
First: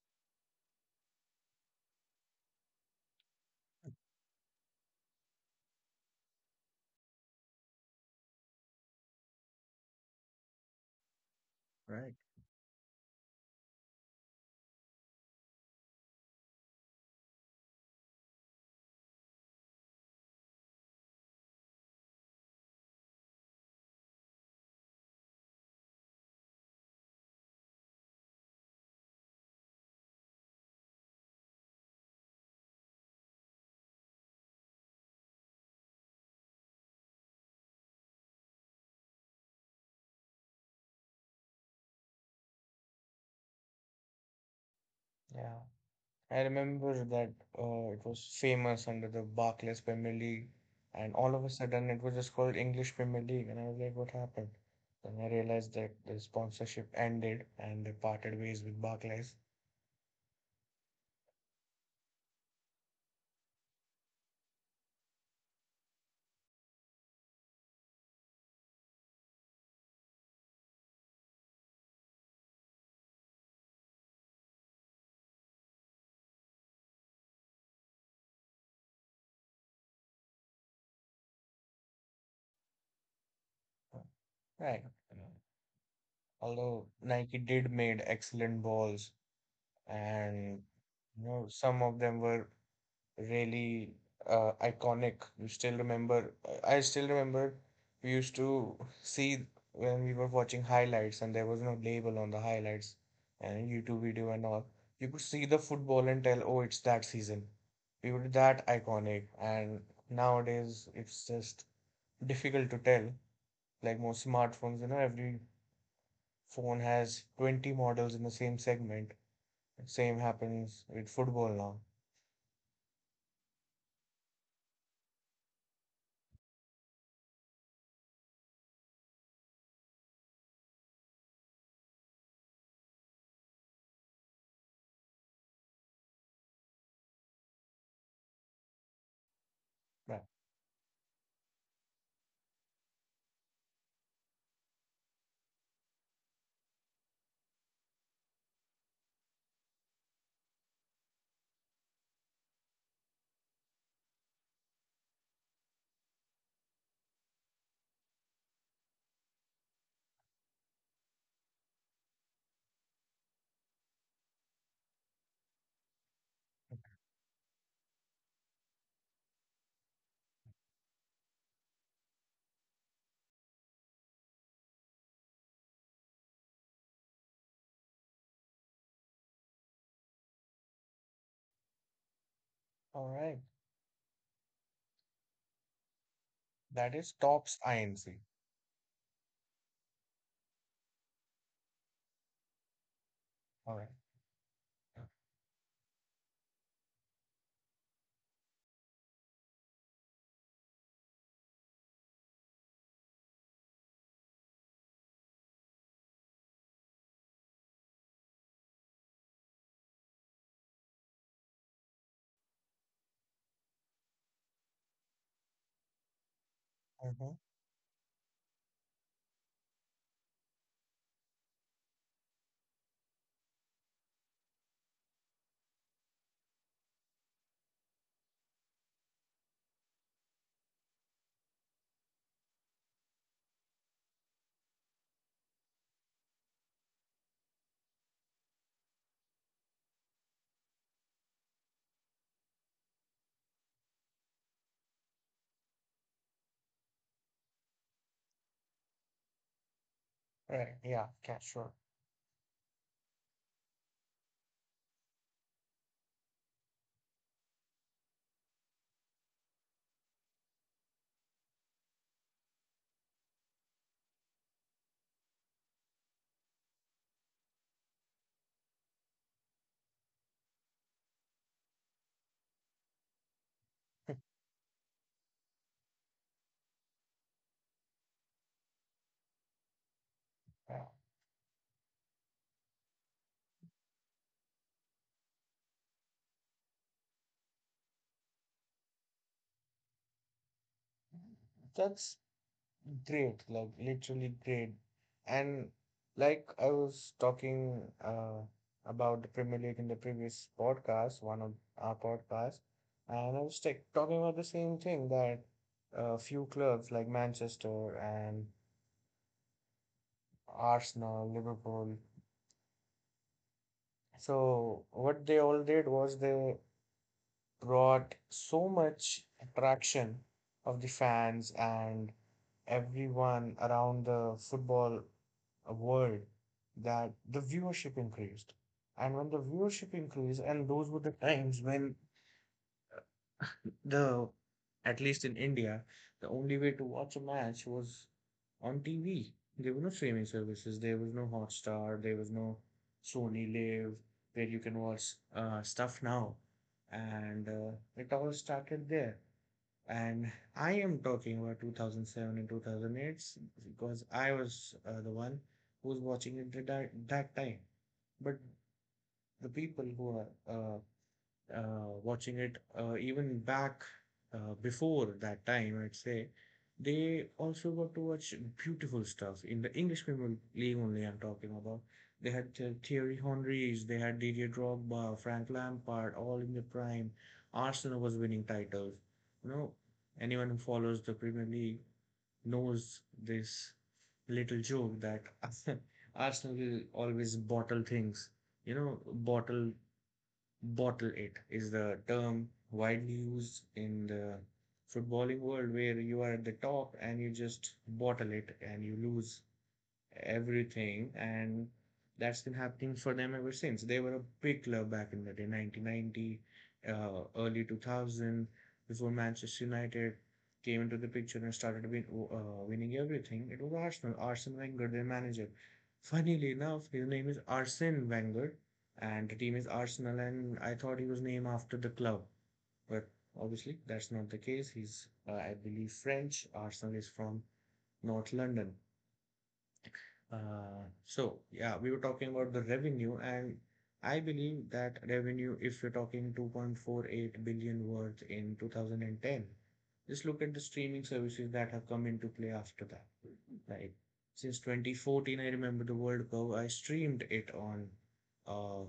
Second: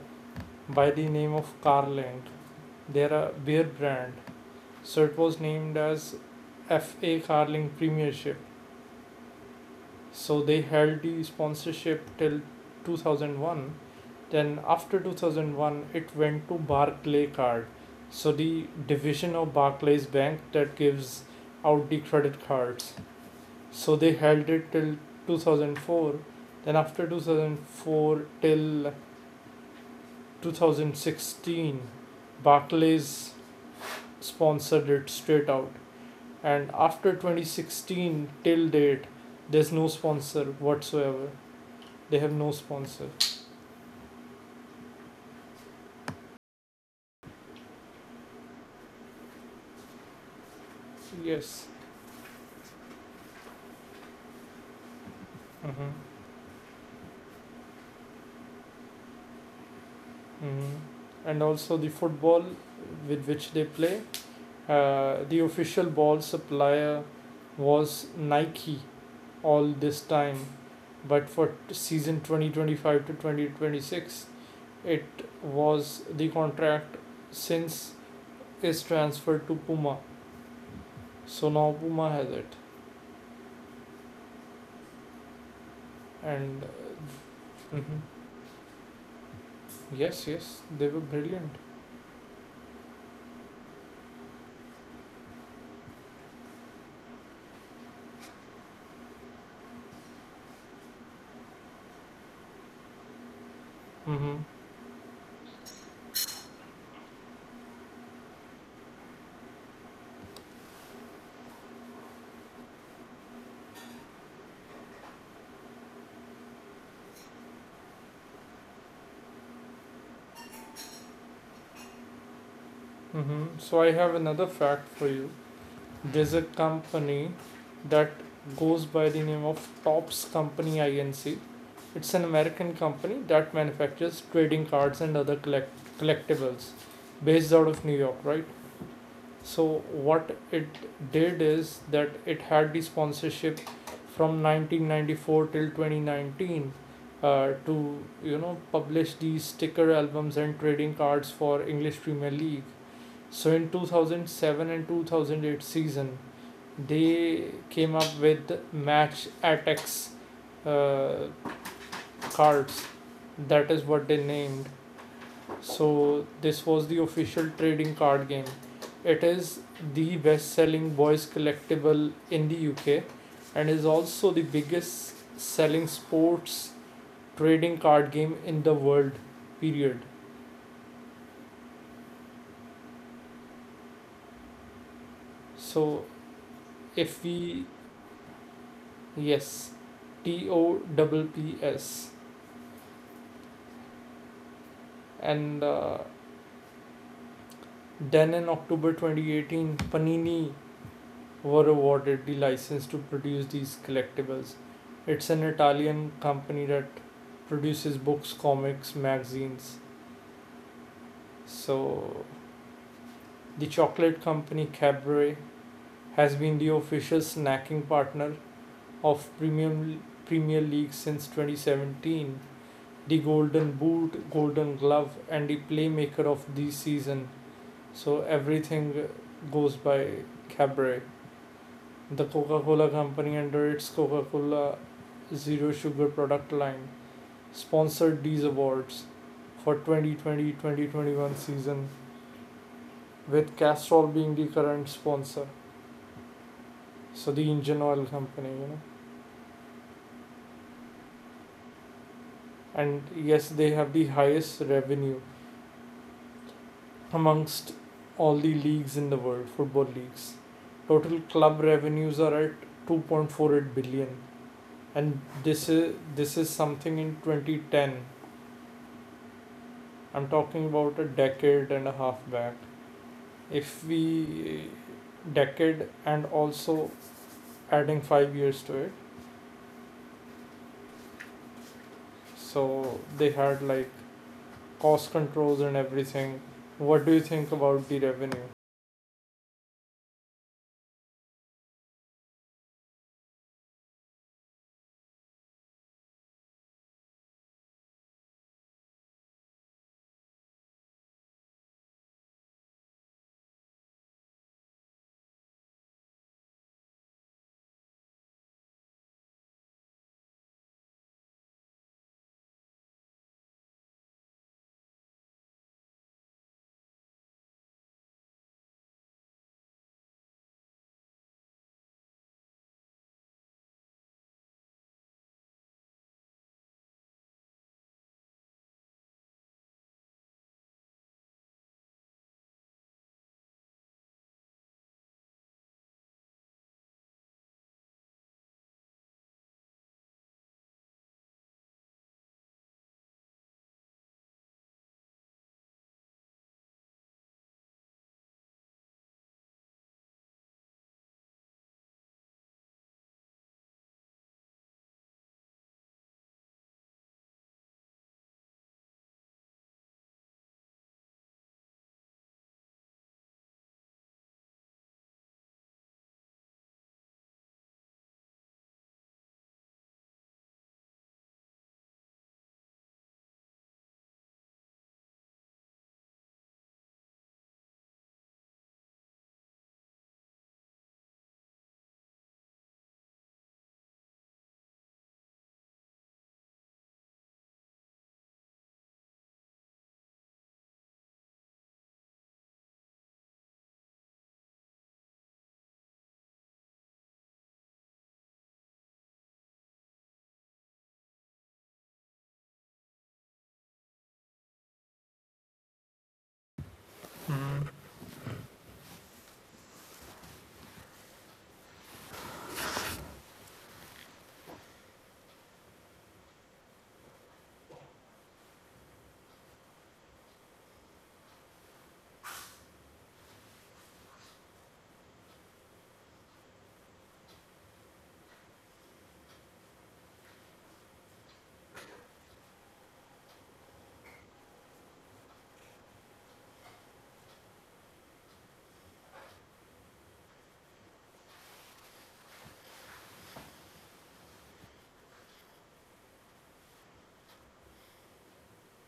by the name of Carling. They're a beer brand. So it was named as FA Carling Premiership. So they held the sponsorship
right.
till 2001. Then after 2001 it went to Barclay Card. So the division of Barclays Bank that gives out the credit cards. So they held it till 2004. Then after 2004 till 2016, Barclays sponsored it straight out. And after 2016 till date, there's no sponsor whatsoever. They have no sponsor.
Yeah, I remember that, it was famous under the Barclays Premier League, and all of a
Yes.
sudden it was just called English Premier League, and I was like, what happened? Then I realized
Mm-hmm.
that the sponsorship ended and they parted ways with Barclays.
Mm-hmm. And also the football with which they play, the official ball supplier was Nike all this time, but for season 2025 to 2026 it was the contract, since is transferred to Puma. So now Puma has it.
Right.
And
Although Nike did made
mhm.
excellent balls,
Yes, yes,
and
they were brilliant.
some of them were really iconic. You still remember, I still remember we used to see, when we were watching highlights and there was no label on the highlights and YouTube video
Hmm.
and all. You could see the football and tell, oh, it's that season. We were that iconic. And nowadays, it's just difficult to tell. Like most smartphones, you know, every phone has 20 models in the same segment. Same happens with football now.
Hmm. So I have another fact for you. There's a company that goes by the name of Tops Company Inc. It's an American company that manufactures trading cards and other collectibles, based out of New York, right? So,
Right.
what it did is that it had the sponsorship from 1994 till 2019, to, you know, publish these sticker albums and trading cards for English Premier League. So in 2007 and 2008 season, they came up with match attacks uh, cards, that is what they named. So this was the official trading card game. It is the best selling boys collectible in the UK, and is also the biggest selling sports trading card game in the world, period.
All right.
So
That is
if
tops
we
INC.
Yes, T O double P S.
All right.
And then, in October 2018, Panini were awarded the license to produce these collectibles. It's an Italian company that produces books, comics, magazines. So, the chocolate company Cadbury has been the official
Mhm.
snacking partner of Premier League since 2017, the Golden Boot, Golden Glove, and the Playmaker of the season. So everything goes by Cadbury. The Coca Cola Company, under its Coca Cola Zero Sugar product line, sponsored these awards for 2020 2021 season, with Castrol being the current sponsor. So, the engine oil company, you know.
Right. Yeah. Okay. Sure.
And yes, they have the highest revenue amongst all the leagues in the world, football leagues. Total club revenues are at 2.48 billion, and this is something in 2010. I'm talking about a decade and a half back. If we decade and also adding 5 years to it.
Yeah.
So they had like cost controls and everything. What do you think about the revenue?
That's great. Like literally great. And like I was talking about the Premier League in the previous podcast, one of our podcasts, and I was like talking about the same thing that a few clubs like Manchester and Arsenal, Liverpool. So what they all did was they brought so much attraction of the fans and everyone around the football world that the viewership increased. And when the viewership increased, and those were the times when the at least in India, the only way to watch a match was on TV. There were no streaming services. There was no Hotstar. There was no Sony Live where you can watch stuff now, and it all started there. And I am talking about 2007 and 2008 because I was the one who was watching it at that time. But the people who are uh, watching it even back before that time, I'd say, they also got to watch beautiful stuff in the English Premier League only. I'm talking about. They had Thierry Henrys, they had Didier Drogba, Frank Lampard, all in the prime. Arsenal was winning titles. You know, anyone who follows the Premier League knows this little joke that [laughs] Arsenal will always bottle things. You know, bottle Bottle it is the term widely used in the footballing world where you are at the top and you just bottle it and you lose everything, and that's been happening for them ever since they were a big club back in the day, 1990, early
Mm-hmm.
2000, before Manchester United came into the picture and started winning everything. It was Arsenal. Arsene Wenger, their manager. Funnily enough, his name is Arsene Wenger and the team is Arsenal, and I thought he was named after the club, but obviously that's not the case. He's I believe French. Arsenal is from north London. So yeah, we were talking about the revenue, and I believe that revenue, if you're talking 2.48 billion worth in 2010, just look at the streaming services that have come into play after that. Like, since 2014, I remember the World Cup, I streamed it on uh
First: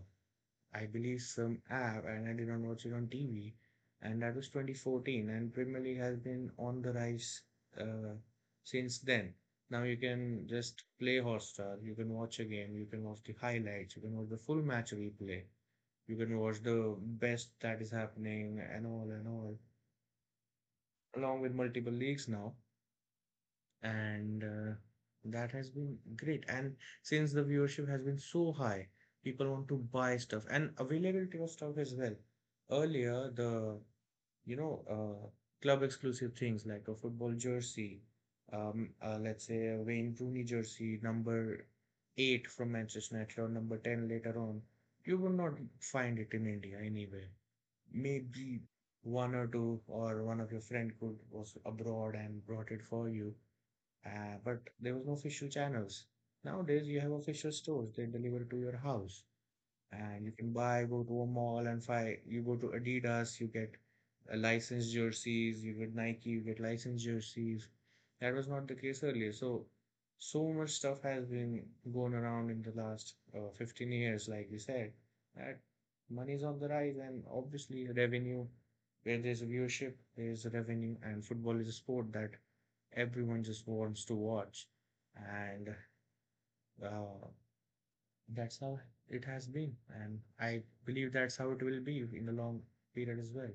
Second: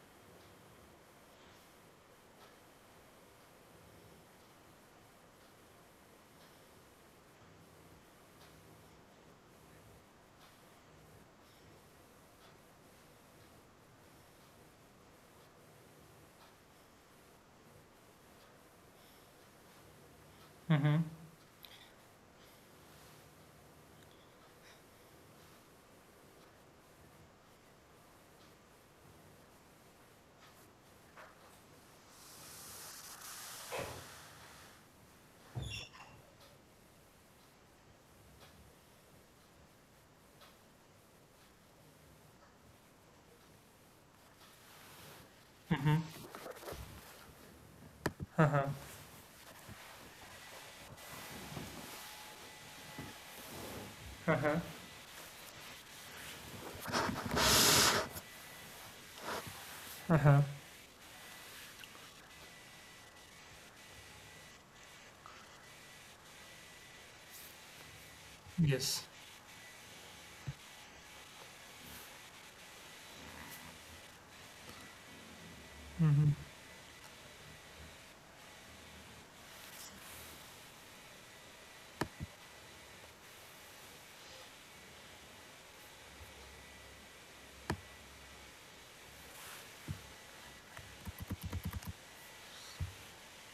I believe, some app, and I did not watch it on TV. And that was 2014, and Premier League has been on the rise uh, since then. Now you can just play Hotstar, you can watch a game, you can watch the highlights, you can watch the full match replay, you can watch the best that is happening, and all, along with multiple leagues now, and that has been great. And since the viewership has been so high, people want to buy stuff, and availability of stuff as well. Earlier, the you know uh, club exclusive things like a football jersey, let's say a Wayne Rooney jersey number 8 from Manchester United, or number 10 later on, you will not find
Mm-hmm.
it in India anywhere. Maybe
Uh-huh.
one or two, or one of your friend could was abroad and brought it for you.
Uh-huh.
But there was no official channels. Nowadays, you have official stores. They deliver to your house, and you
Uh-huh.
can buy, go to a mall and buy. You go to Adidas, you get licensed jerseys, you get Nike, you get licensed jerseys. That was not the case
Yes.
earlier. So, so much stuff has been going around in the last 15 years, like you said, that money is on the rise, and obviously, revenue. Where there's viewership, there's revenue, and football is a sport that everyone just wants to watch. And uh, that's how it has been, and I believe that's how it will be in the long period as well.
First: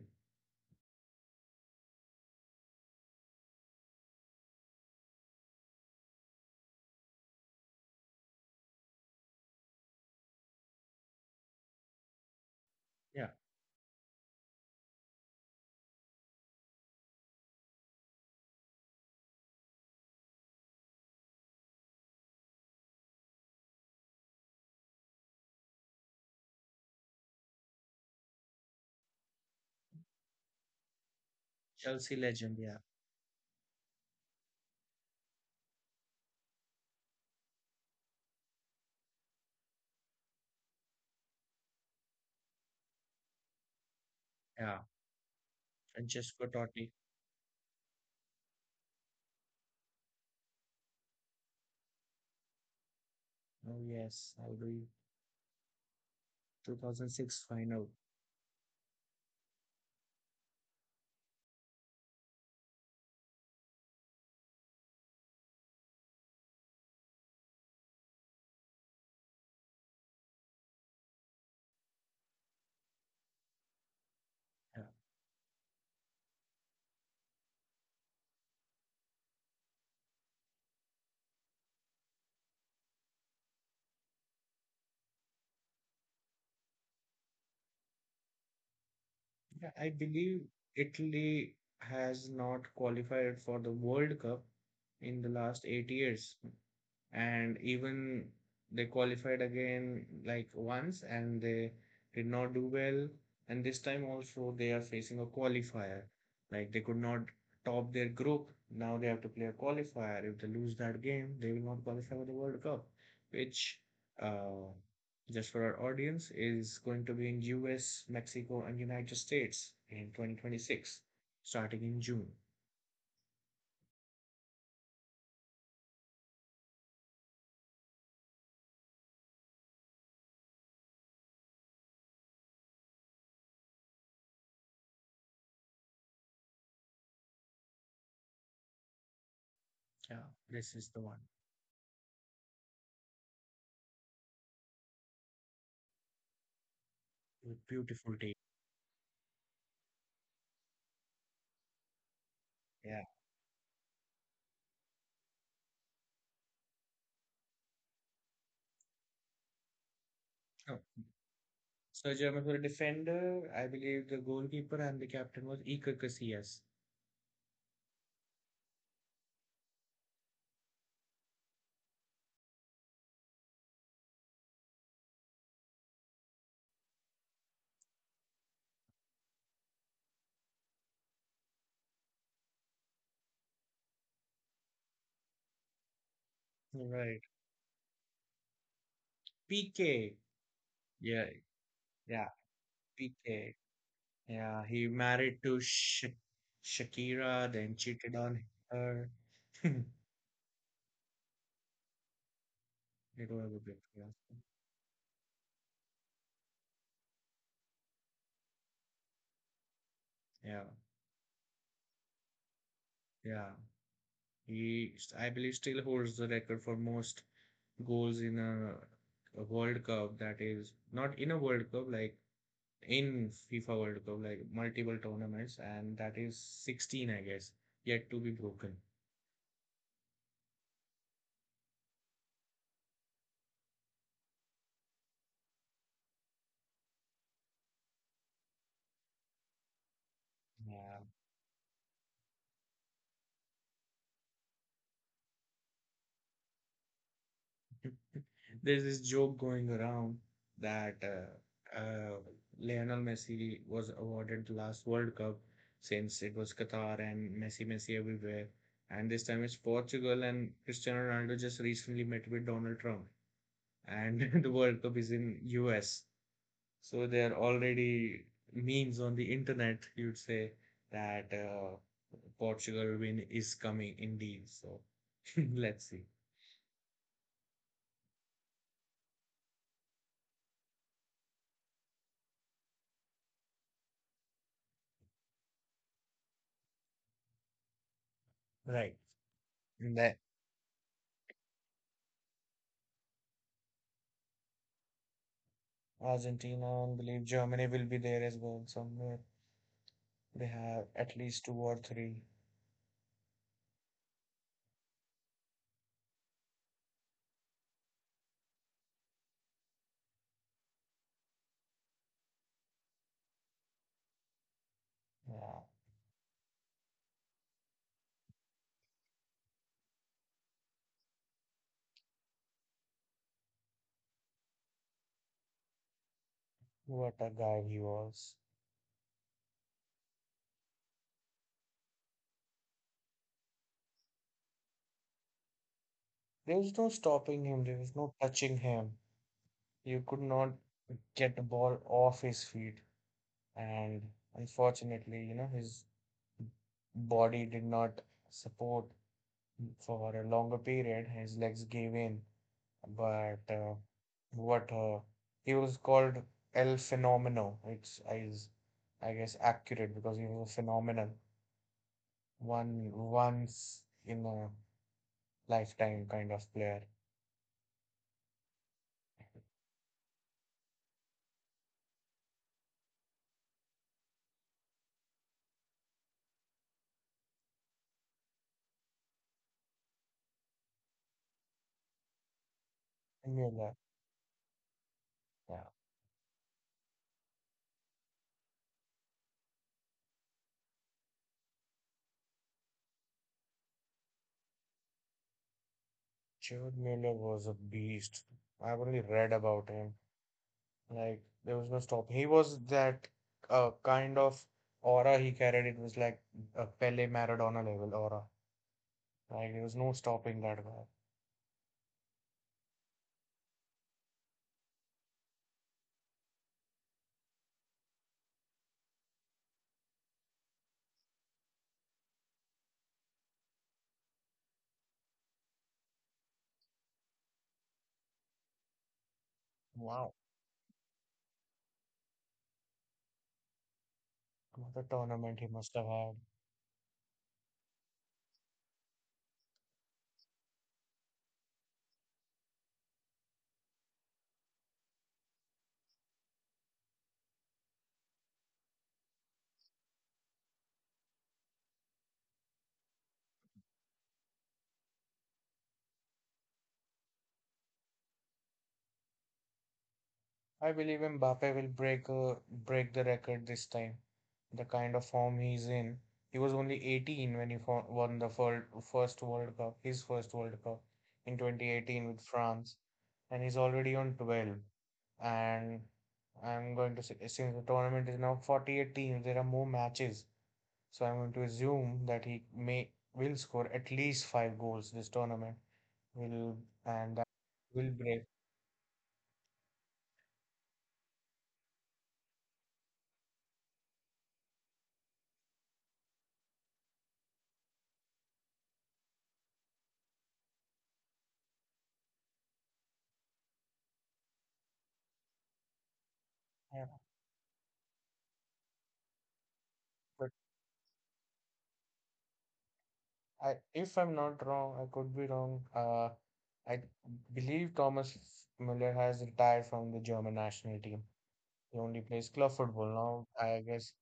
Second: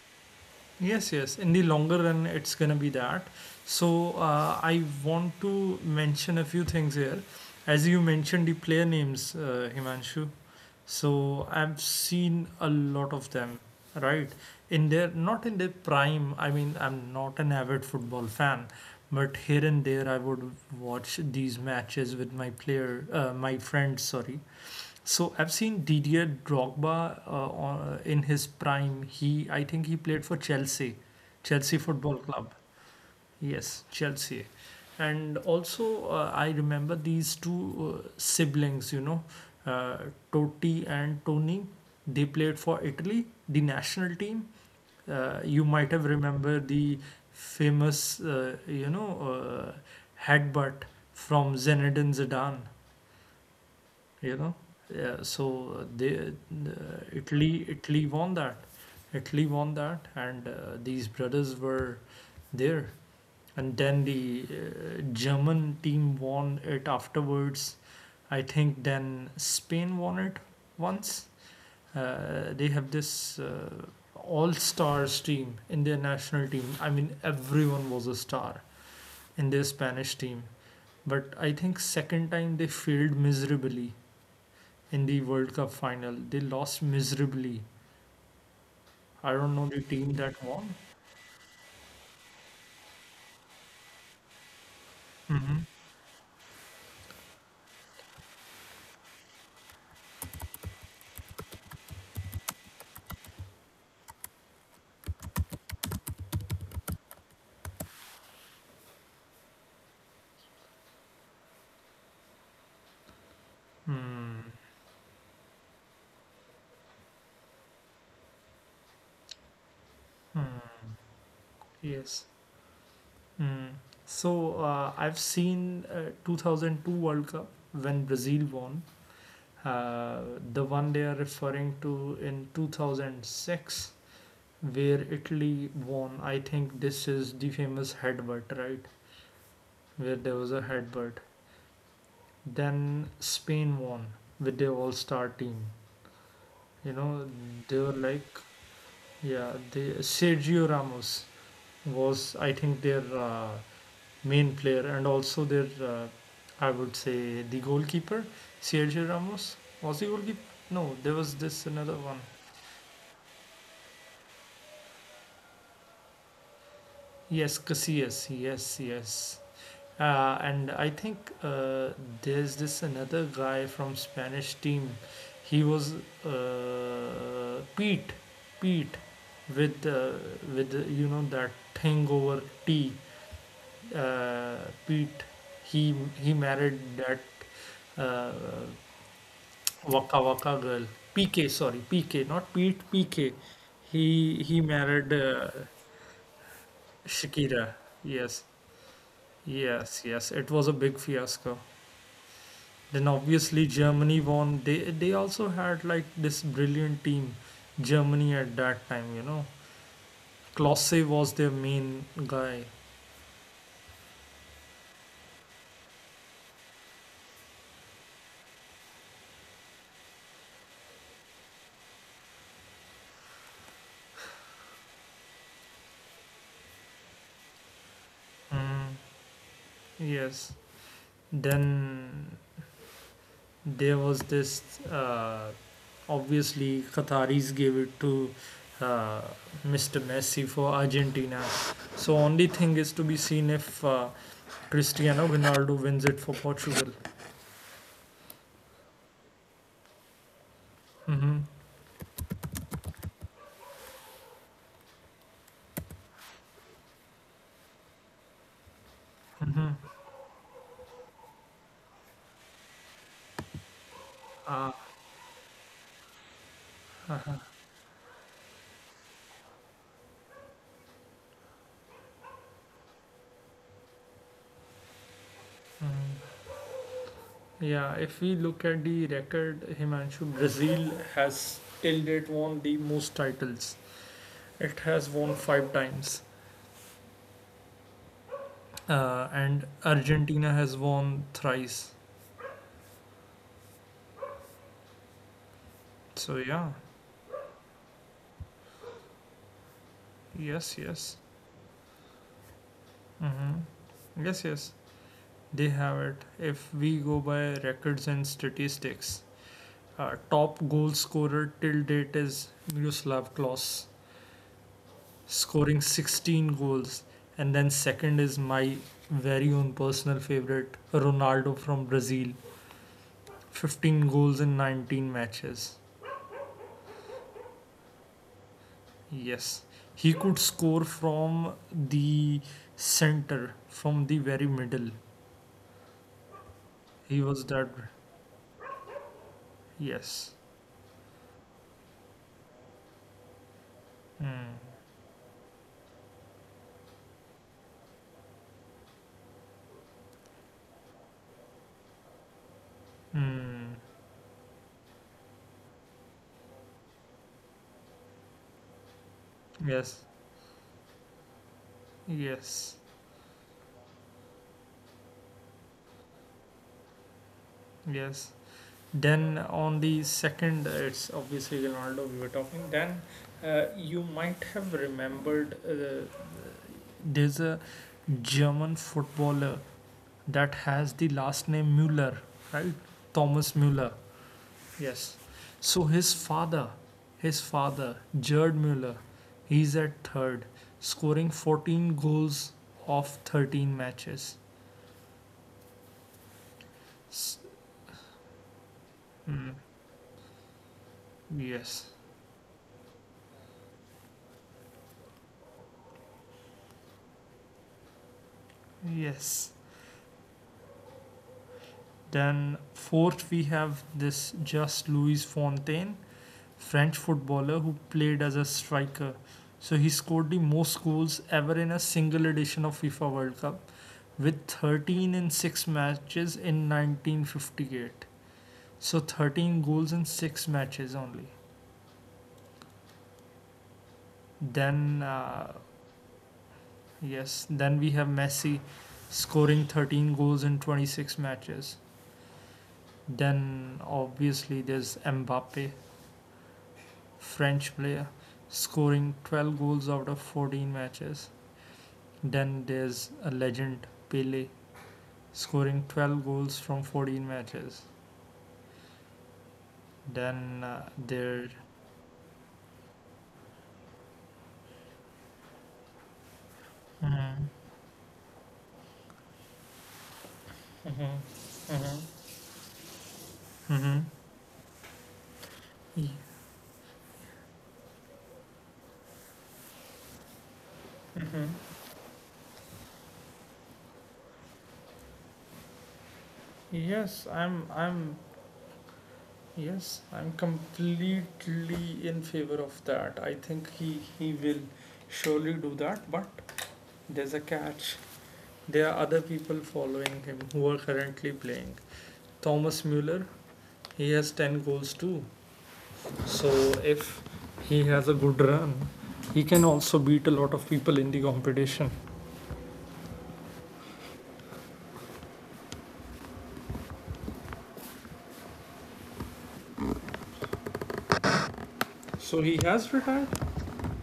Yes, yes. In the longer run, it's going to be that. So, I want to mention a few things here. As you mentioned the player names, Himanshu, so I've seen a lot
Yeah,
of them, right? In their not in their prime. I mean, I'm not an avid football fan, but here and there I would watch these matches with my my friends. Sorry. So I've seen Didier Drogba, in his prime. He, I think, he played for Chelsea, Chelsea
Chelsea
Football Club.
legend. Yeah,
Yes, Chelsea. And also, I remember these two siblings, you know, uh, Totti and Tony. They played for Italy, the national team.
yeah,
You might have
Francesco
remember
Totti.
the famous, you know, headbutt from Zinedine Zidane,
Oh yes,
you
I
know.
agree.
Yeah, so
2006
Italy,
final.
Italy won that. Italy won that, and these brothers were there. And then the German team won it afterwards. I think then Spain won it once. They have this all
Yeah,
stars team in their national team. I mean, everyone was a star in their Spanish team. But I think second time they failed miserably in the World Cup final. They lost miserably. I don't know
yeah.
the
I
team
believe
that won.
Italy has not qualified for the World Cup in the
Mm-hmm.
last 8 years, and even they qualified again like once, and they did not do well, and this time also they are facing a qualifier. Like they could not top their group. Now they have to play a qualifier. If they lose that game, they will not qualify for the World Cup, which
Hmm.
uh, just for our audience, is going to be in US, Mexico, and United States in
Hmm.
2026, starting in
Yes.
June.
Mm. So I've seen 2002 World Cup when Brazil won. Uh, the one they are referring to in 2006, where Italy won. I think this is the famous headbutt, right? Where
Yeah,
there was a
this is the
headbutt.
one.
Then Spain won with their all-star team. You know,
With
they were
beautiful
like,
team.
yeah, they, Sergio Ramos was, I think, their
Yeah.
main player, and also their, I would say, the goalkeeper, Sergio Ramos. Was he goalkeeper?
Oh,
No, there was this another
so
one.
Germans were a defender. I believe the goalkeeper and the captain was Iker Casillas.
Yes, Casillas. Yes, yes. And I think there's this another guy from Spanish team. He was Pete, Pete, with uh, with you know that thing over T. Uh, Pete. He he married that
Right.
uh,
PK.
Waka Waka girl.
Yeah.
PK, sorry, PK,
Yeah,
not Pete, PK.
PK.
He
Yeah, he
married
married to Sh Shakira, then
Shakira.
cheated
Yes,
on her. [laughs] It
yes, yes. It was a big fiasco. Then
was a
obviously
bit, yeah.
Germany won. They also had like this brilliant team, Germany at that time. You know,
Yeah,
Klose was their main guy.
yeah. I believe, still holds the record for most goals in a World Cup. That is not in a World Cup, like in FIFA World Cup, like multiple tournaments, and that is 16, I guess, yet to be broken.
Mm, yes. Then there was this uh, obviously qataris gave it to uh, mr messi for
Yeah.
argentina so only thing is to be seen if cristiano ronaldo wins it for portugal
There's this joke going around that
hmm.
Lionel Messi was awarded the last World Cup since it was Qatar and Messi, Messi everywhere. And this time it's Portugal, and Cristiano Ronaldo just recently met with Donald Trump, and [laughs] the
Uh,
World Cup is in US. So there are already memes on the internet, you'd say, that Portugal win is coming indeed. So [laughs] let's see.
yeah, if we look at the record himanshu brazil has till date won the most titles, it has won five times
Right.
and
And then
argentina has won thrice. So yeah,
Argentina, and believe Germany will be there as well somewhere. They
yes,
have at
yes.
least two or three.
Mm-hmm. Yes, yes, they have it. If we go by records and statistics, top goal scorer till date is Miroslav Klose,
Yeah,
scoring 16 goals, and then second is my very own personal favorite, Ronaldo from Brazil, 15 goals in 19 matches.
what a guy he was.
Yes, he could score from the center, from the very middle.
There was no
He was
stopping him,
that.
there was no touching him. You could
Yes.
not get the ball off his feet. And
Mm.
unfortunately, you know, his body did not support for a longer period. His legs gave in, but
Mm.
what he was called El Fenomeno. It's is I guess accurate
Yes,
because he was a phenomenal
yes,
one once in a lifetime kind of player.
yes. Then on the second, it's obviously Ronaldo we were talking. Then you might have remembered there's a German footballer that has the last name Müller, right? Thomas
Mueller,
Müller. Yes.
yeah,
So his father, Gerd Müller, he's at third, scoring 14 goals of 13 matches.
Jude Mueller
S-
was a beast. I've only read
mm,
about him. Like there was no
yes,
stop. He was that kind of aura he carried. It was like a Pele Maradona level aura.
yes.
Like there was no stopping that guy.
Then fourth, we have this just Louis Fontaine, French footballer who played as a striker. So he scored the most goals ever in a single edition of FIFA World Cup with 13 in 6 matches in 1958. So 13 goals in
Wow.
6 matches only.
What a
Then,
tournament he must have had.
yes, then we have Messi scoring 13 goals in 26 matches. Then, obviously, there's Mbappe, French player, scoring 12 goals out of 14 matches. Then there's a legend, Pele, scoring 12 goals from 14 matches. Then
I believe
there.
Mbappe will break the record this time. The kind of form he's in. He was only 18 when he won the first World Cup, his first World Cup in 2018 with France, and he's already
Mhm.
on 12. And
Y-
I'm going to say, since the tournament is now 48 teams, there are more matches. So I'm going to assume that he may will score at least 5 goals this tournament. Will and
Yes,
that
I'm.
will
I'm.
break.
Yes, I'm completely in favor of that. I think he will surely do that, but there's a catch. There are other people following him who are currently playing. Thomas Muller, he has 10 goals too. So
Yeah,
if he has a good run, he can also beat
but
a lot of people in the competition.
I, if I'm not wrong, I could be wrong. I believe Thomas Müller has retired from the German national team. He only plays
So
club
he
football
has retired.
now. I guess.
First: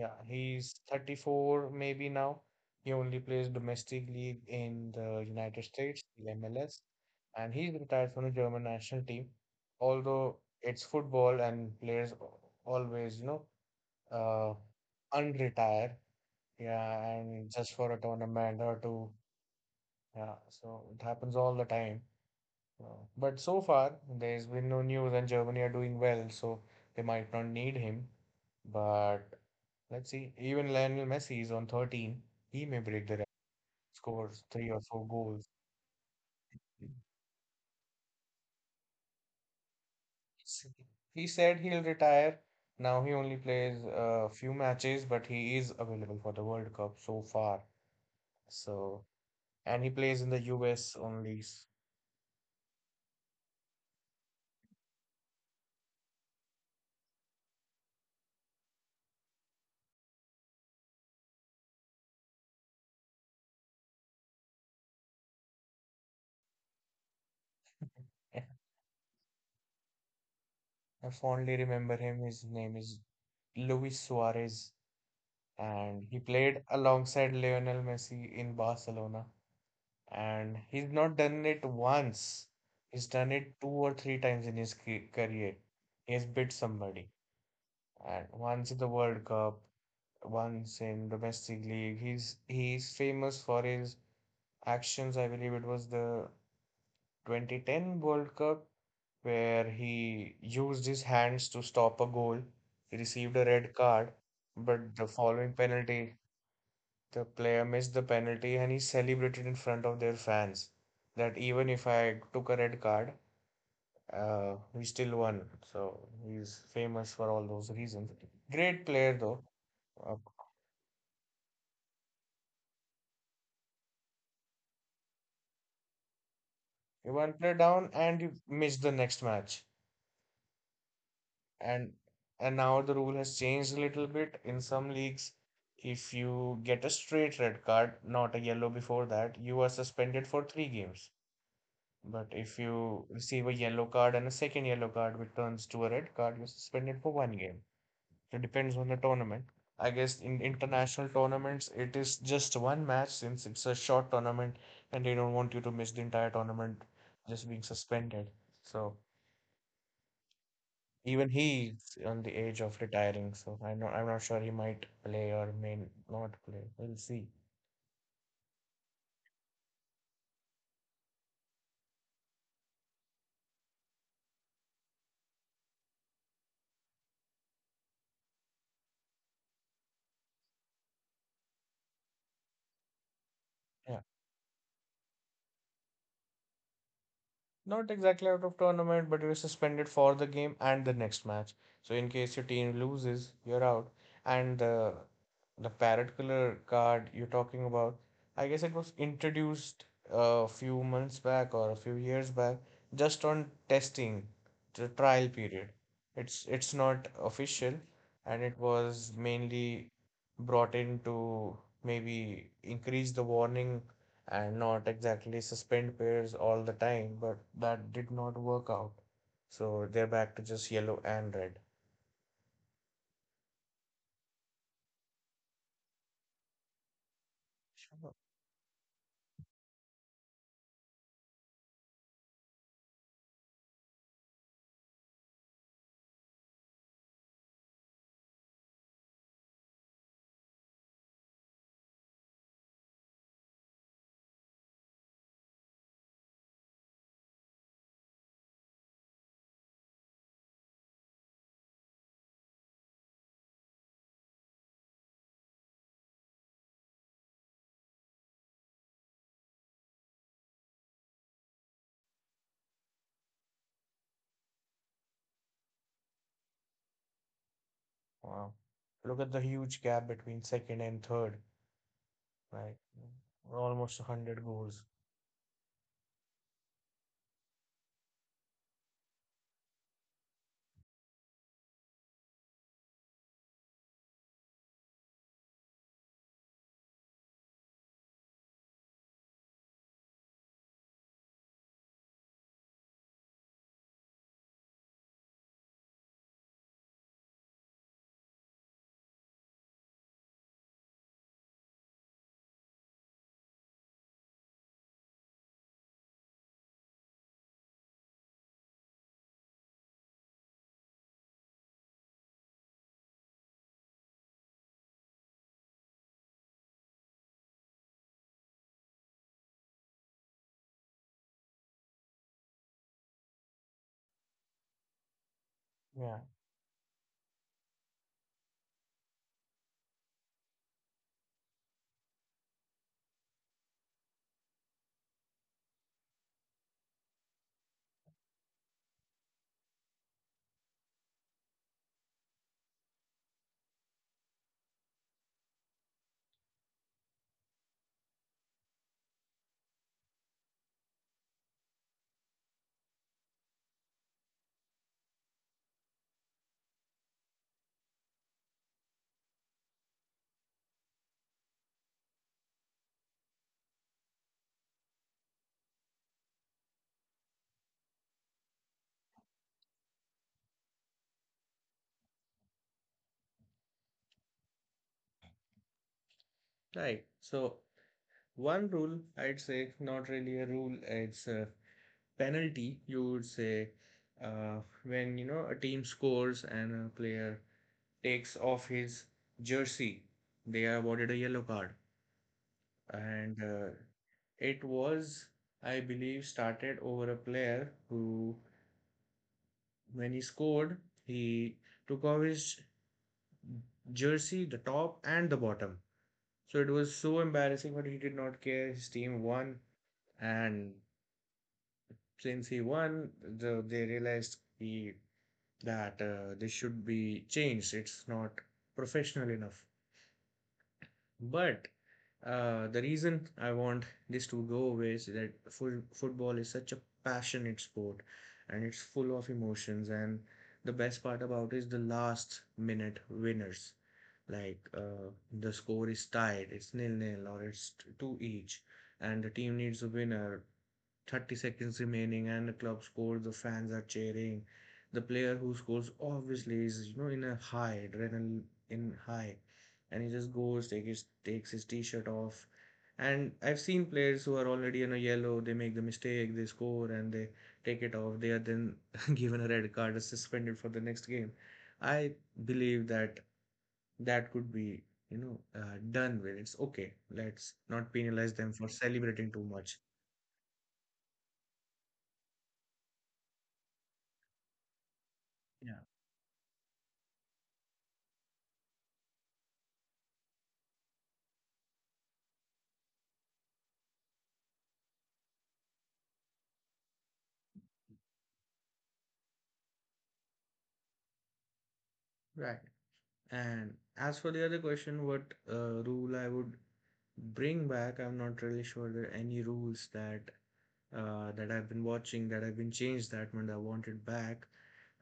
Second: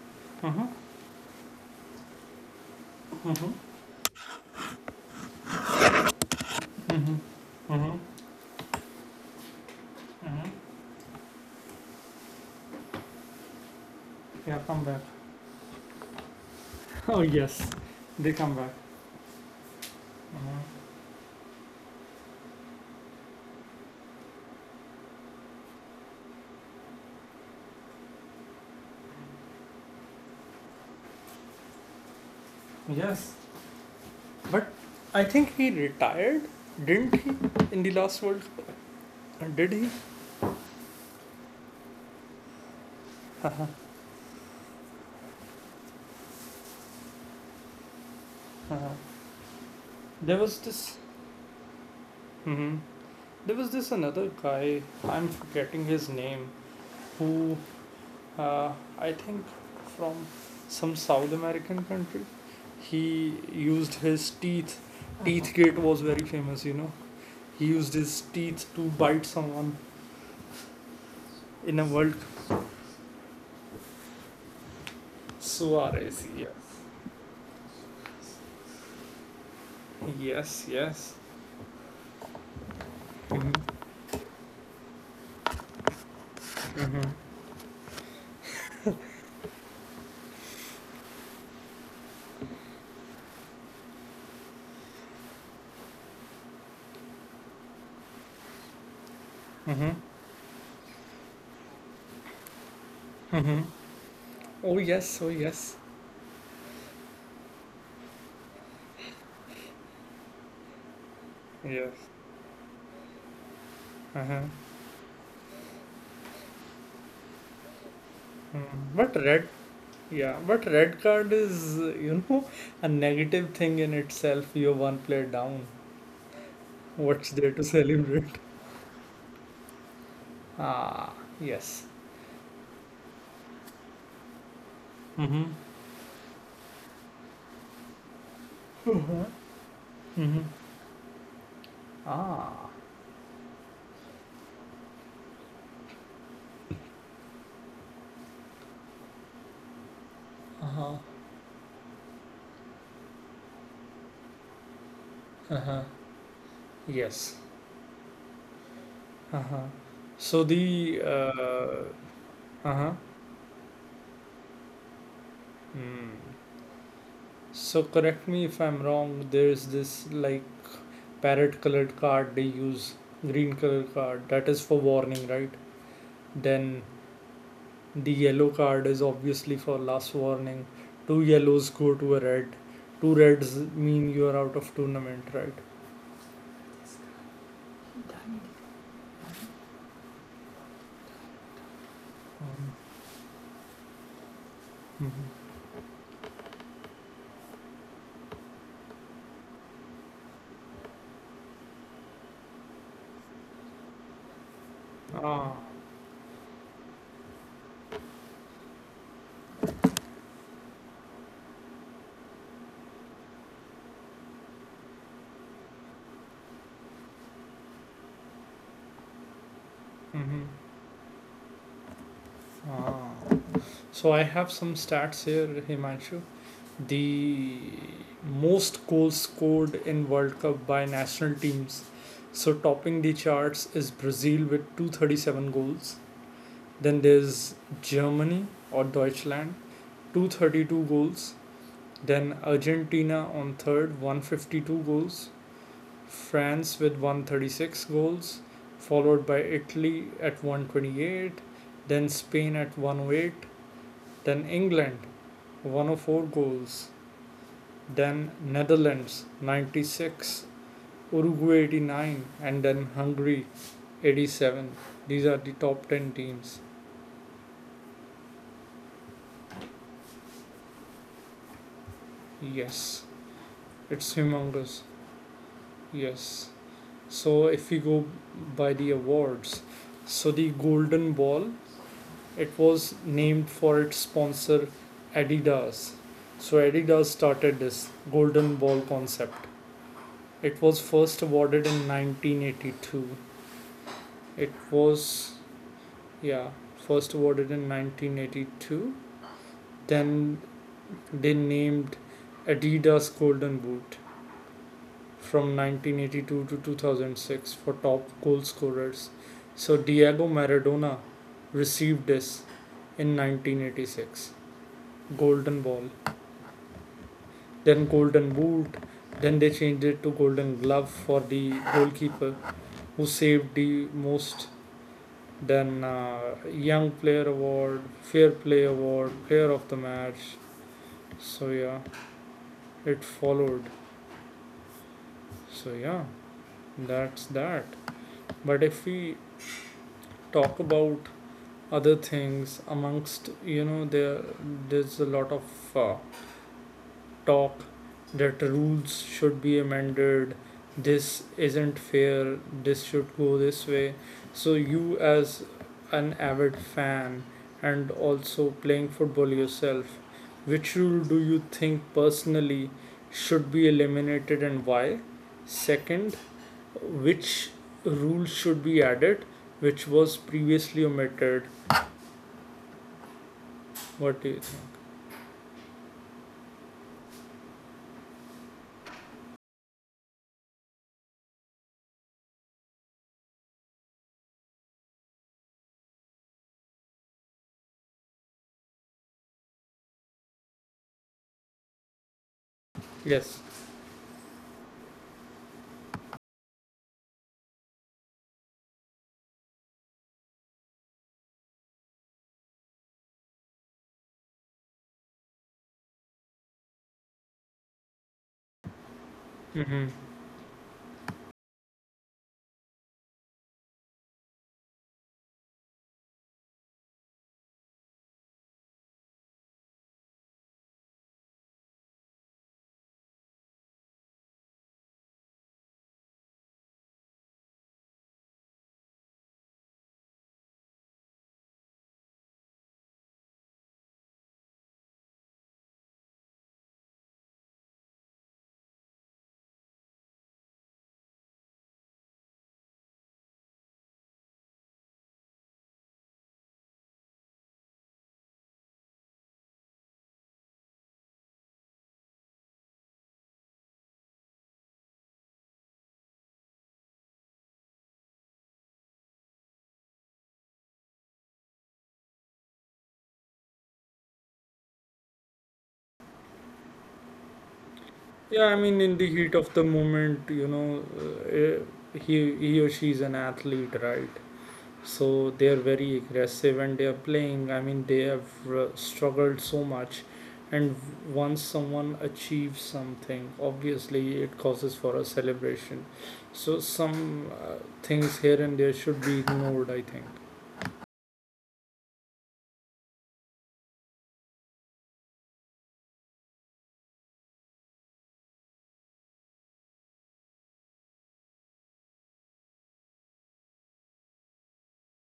Yeah,
Uh huh.
he's 34 maybe now. He only
Uh
plays
huh.
domestic league in the United States, the MLS, and he's
Uh huh.
retired from the German national team. Although
Uh huh.
it's football and players always, you know, uh,
Yeah, come back. [laughs]
unretire, yeah,
Oh
and
yes,
just for a
they come
tournament
back.
or two, yeah.
Uh
So
huh.
it happens all the time. Wow. But so far, there's been no news, and Germany are doing well, so they might not need him. But let's see. Even Lionel Messi is on 13. He may break the record,
Yes,
scores
but
three or four
I
goals.
think he retired, didn't he? In the last World, Cup? Did he?
S- He said he'll retire. Now he only plays a few matches, but he is available for the World Cup so far.
Huh.
So, and he plays in
There
the
was this.
US only.
Mm-hmm. There was this another guy. I'm forgetting his name. Who Uh, I think from some South American country, he used his teeth. Teeth gate was very famous, you know. He used his
[laughs] I
teeth to bite someone
fondly
in a
remember
World
him. His
Cup.
name is Luis Suarez, and he
Suarez, yes.
played alongside Lionel Messi in Barcelona. And
Yes,
he's
yes.
not done it once, he's done it two
Mm-hmm.
or three times in his career. He has beat somebody,
Mm-hmm.
and once in the World Cup, once in domestic league. He's famous for his actions. I believe it was the 2010 World Cup where
Mm-hmm.
he used his hands to stop a goal. He received a
Mm-hmm.
red card,
Oh,
but the
yes, oh,
following
yes.
penalty. The player missed the penalty and he celebrated in front of their fans, that even if
Yes.
I took a red card,
Uh-huh.
we still won. So he's famous for all those reasons.
Mm.
Great player
But
though.
red,
Uh,
yeah, but red card is, you know, a negative thing in itself. You're one player down.
He one
What's
player
there to
down and you
celebrate?
missed the next match.
Ah,
And
yes.
and now the rule has changed a little bit. In some leagues,
Mm-hmm.
if you get a straight red card, not a yellow before that, you are suspended for
Hmm.
three games. But if
Ah,
you receive a yellow card and a second yellow card, which turns to a red card, you're suspended for one game. So, it depends on the tournament. I guess in
uh-huh.
international tournaments, it is just one match since it's a short tournament and they don't want you to
Uh-huh.
miss the entire tournament
Yes.
just being suspended. So
Uh-huh. So the
even he's on the edge of
uh-huh.
retiring. So I'm not sure he might play or may
Mm.
not play. We'll see.
So correct me if I'm wrong. There's this like parrot colored card they use, green color card that is for warning, right? Then the yellow card is obviously for last warning. Two yellows go to a red. Two reds
Yeah.
mean you are out of tournament, right?
Not exactly out of tournament, but you're suspended for the game and the next match. So in case your team
Um,
loses, you're out. And the
mhm.
the parrot color card you're talking about, I guess it was introduced a few months back or a few years back, just on testing, the trial
Ah.
period. It's not official, and it was mainly brought in to maybe increase the warning and not exactly suspend pairs all the time, but that did not work out. So they're back
Mm-hmm.
to just yellow and red.
Ah, so I have some stats here, Himanshu. The
Sure.
most goals scored in World Cup by national teams. So topping the charts is Brazil with 237 goals. Then there's Germany or Deutschland, 232 goals. Then Argentina on third, 152 goals. France with 136 goals, followed by Italy at 128, then Spain at 108, then England 104 goals, then Netherlands 96, Uruguay 89, and then Hungary 87. These are the top 10 teams.
Wow. Look at the huge gap between second and third, like
Yes,
almost
it's
100 goals.
humongous. Yes. So if we go by the awards, so the Golden Ball, it was named for its sponsor Adidas. So Adidas started this Golden Ball concept. It was first awarded in 1982. It was Yeah, first awarded in 1982. Then they named Adidas Golden Boot from 1982 to 2006 for top goal scorers. So Diego Maradona received this in 1986. Golden Ball, then Golden Boot, then they changed it to Golden Glove for the goalkeeper who saved the most. Then
Yeah.
Young Player Award, Fair Play Award, Player of the Match, so yeah it followed, so yeah that's that. But if we talk about other things amongst you know, there there's a lot of uh, talk that rules should be amended, this isn't fair, this should go this way. So you, as an avid fan and also playing football yourself, which rule do you think personally should be eliminated and why? Second, which rule should be added which was previously omitted? What do you think?
Right. So one rule, I'd say, not really a rule, it's a penalty. You would say, when you know a team scores and a player takes off his jersey, they are awarded a yellow card.
Yes,
And it was, I believe, started over a player who, when he scored, he took off his jersey, the top and the bottom. So it was so embarrassing, but he did not care, his team won.
mm-hmm.
And since he won they realized he that this should be changed, it's not professional enough. But the reason I want this to go away is that full football is such a passionate sport and it's full of emotions. And the best part about it is the last minute winners. Like, the score is tied, it's nil nil or it's two each, and the team needs a winner, 30 seconds remaining, and the club scores, the fans are cheering. The player who scores obviously is in a high, adrenaline in high. And he just goes, takes his t-shirt off. And I've seen players who are already in a yellow, they make the mistake, they score, and they take it off. They are then [laughs] given a red card, suspended for the next game. I believe that could be done with. It's okay. Let's not penalize
Yeah,
them
I
for
mean, in the
celebrating
heat
too
of the
much.
moment, you know, he or she is an athlete, right? So they are
Yeah,
very aggressive and they are playing. I mean, they have struggled so much, and once someone achieves something, obviously it causes for a celebration. So some uh, things here and there should be ignored, I think.
right. And as for the other question, what rule I would bring back, I'm not really sure there are any rules that that I've been watching that have been changed that much I wanted back.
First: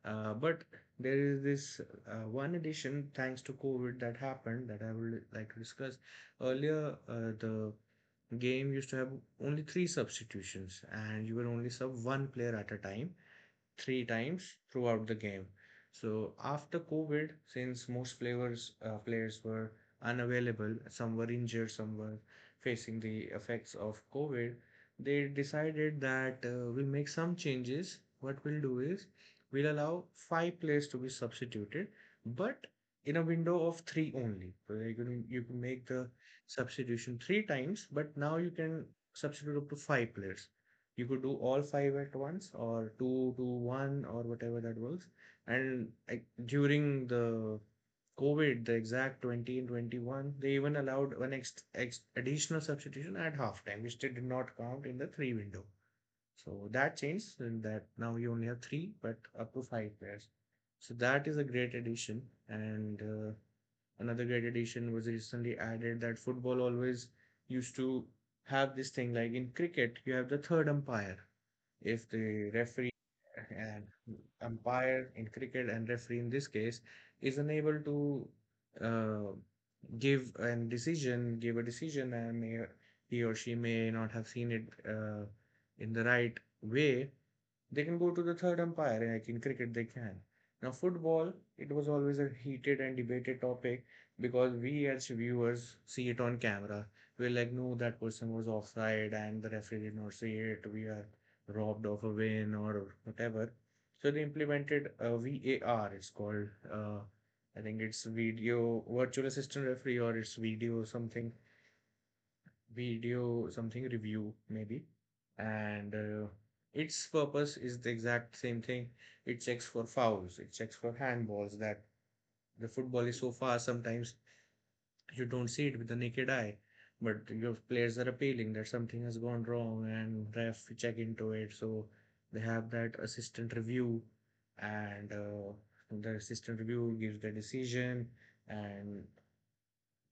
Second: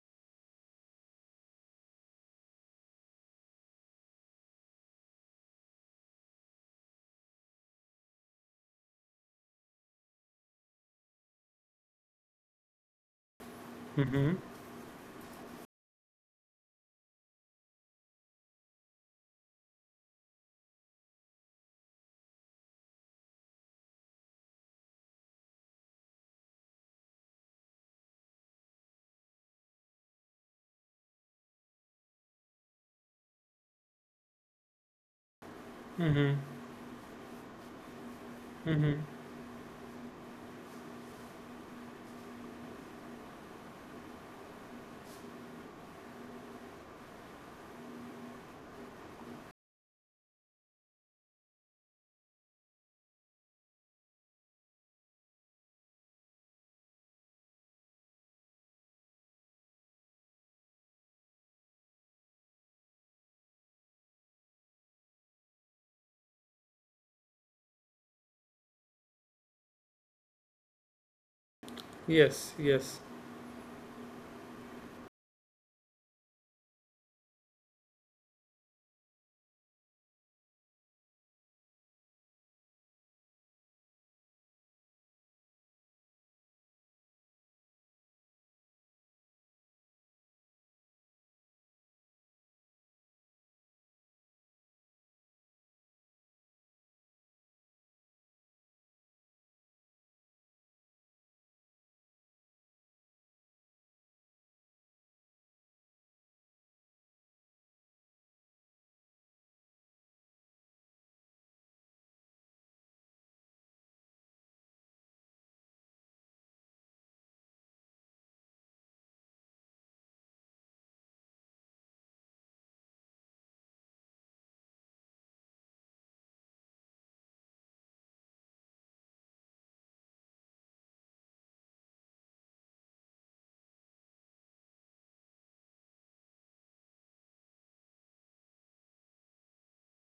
But there is this one addition, thanks to COVID, that happened that I would like to discuss. Earlier, the game used to have only three substitutions, and you were only sub one player at a time, three
Mm-hmm.
times throughout the game. So after COVID, since most players were unavailable, some were injured, some were facing the effects of COVID, they decided that, we'll make some changes. What we'll do is, we'll allow five players to be substituted, but in a window of three only. So you can make the
Mm-hmm.
substitution three times, but now you can
Mm-hmm.
substitute up to five players. You could do all five at once, or two to one, or whatever that works. And, like, during the COVID, the exact 20 and 21, they even allowed an additional substitution at halftime, which they did not count in the three window. So that changed, and that now you only have three but up to five players. So that is a great addition. And another great addition was recently added, that football always used to have this thing, like in cricket you have the third umpire. If the
Yes.
referee
Yes.
and umpire in cricket and referee in this case is unable to uh, give a decision, and he or she may not have seen it in the right way, they can go to the third umpire, and like in cricket, they can. Now, football, it was always a heated and debated topic, because we as viewers see it on camera. We're like, no, that person was offside, and the referee did not see it, we are robbed of a win or whatever. So they implemented a VAR. It's called, uh, I think it's video virtual assistant referee, or it's video something review, maybe. And its purpose is the exact same thing. It checks for fouls, it checks for handballs, that the football is so fast sometimes you don't see it with the naked eye, but your players are appealing that something has gone wrong and ref check into it, so they have that assistant review. And the assistant review gives the decision. And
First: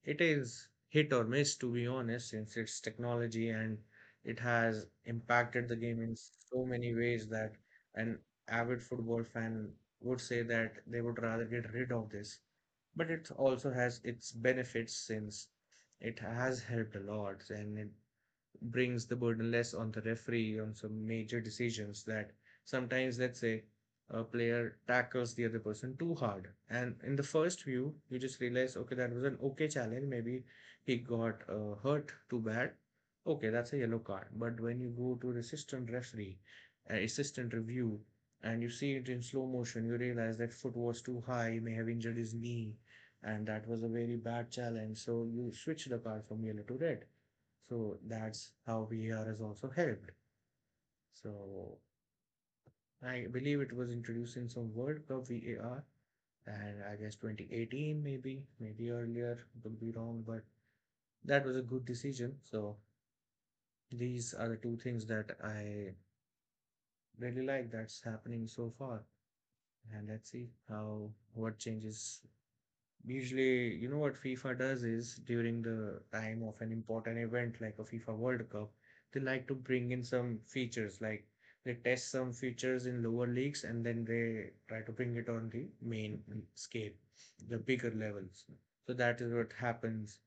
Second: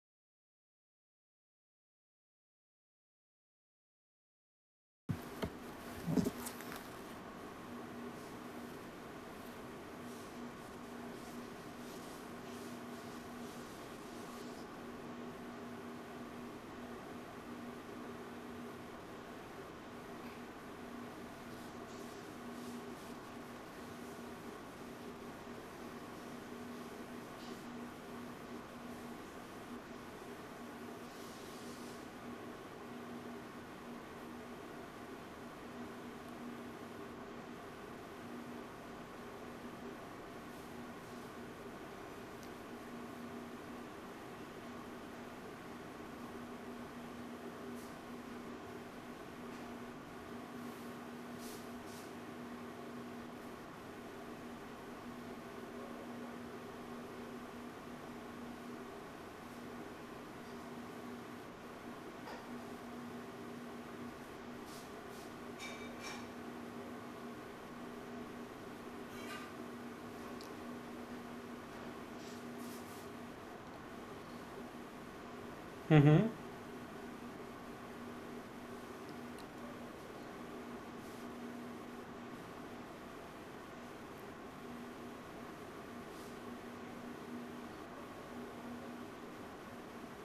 it is hit or miss, to be honest, since it's technology, and it has impacted the game in so many ways, that an avid football fan would say that they would rather get rid of this, but it also has its benefits, since it has helped a lot, and it brings the burden less on the referee on some major decisions. That, sometimes, let's say, a player tackles the other person too hard, and in the first view you just realize, okay, that was an okay challenge, maybe he got hurt too bad, okay, that's a yellow card. But when you go to the assistant referee, assistant review, and you see it in slow motion, you realize that foot was too high, he may have injured his knee, and that was a very bad challenge, so you switch the card from yellow to red. So that's how VAR has also helped. So I believe it was introduced in some World Cup VAR, and I guess 2018 maybe, maybe earlier. Could be wrong, but that was a good decision. So these are the two things that I really like that's happening so far, and let's see how what changes. Usually, you know what FIFA does is, during the
Mm-hmm.
time of an important event like a FIFA World Cup, they like to bring in some features, like they test some features in lower leagues and then they try to bring it on the main scale, the bigger levels. So that is what happens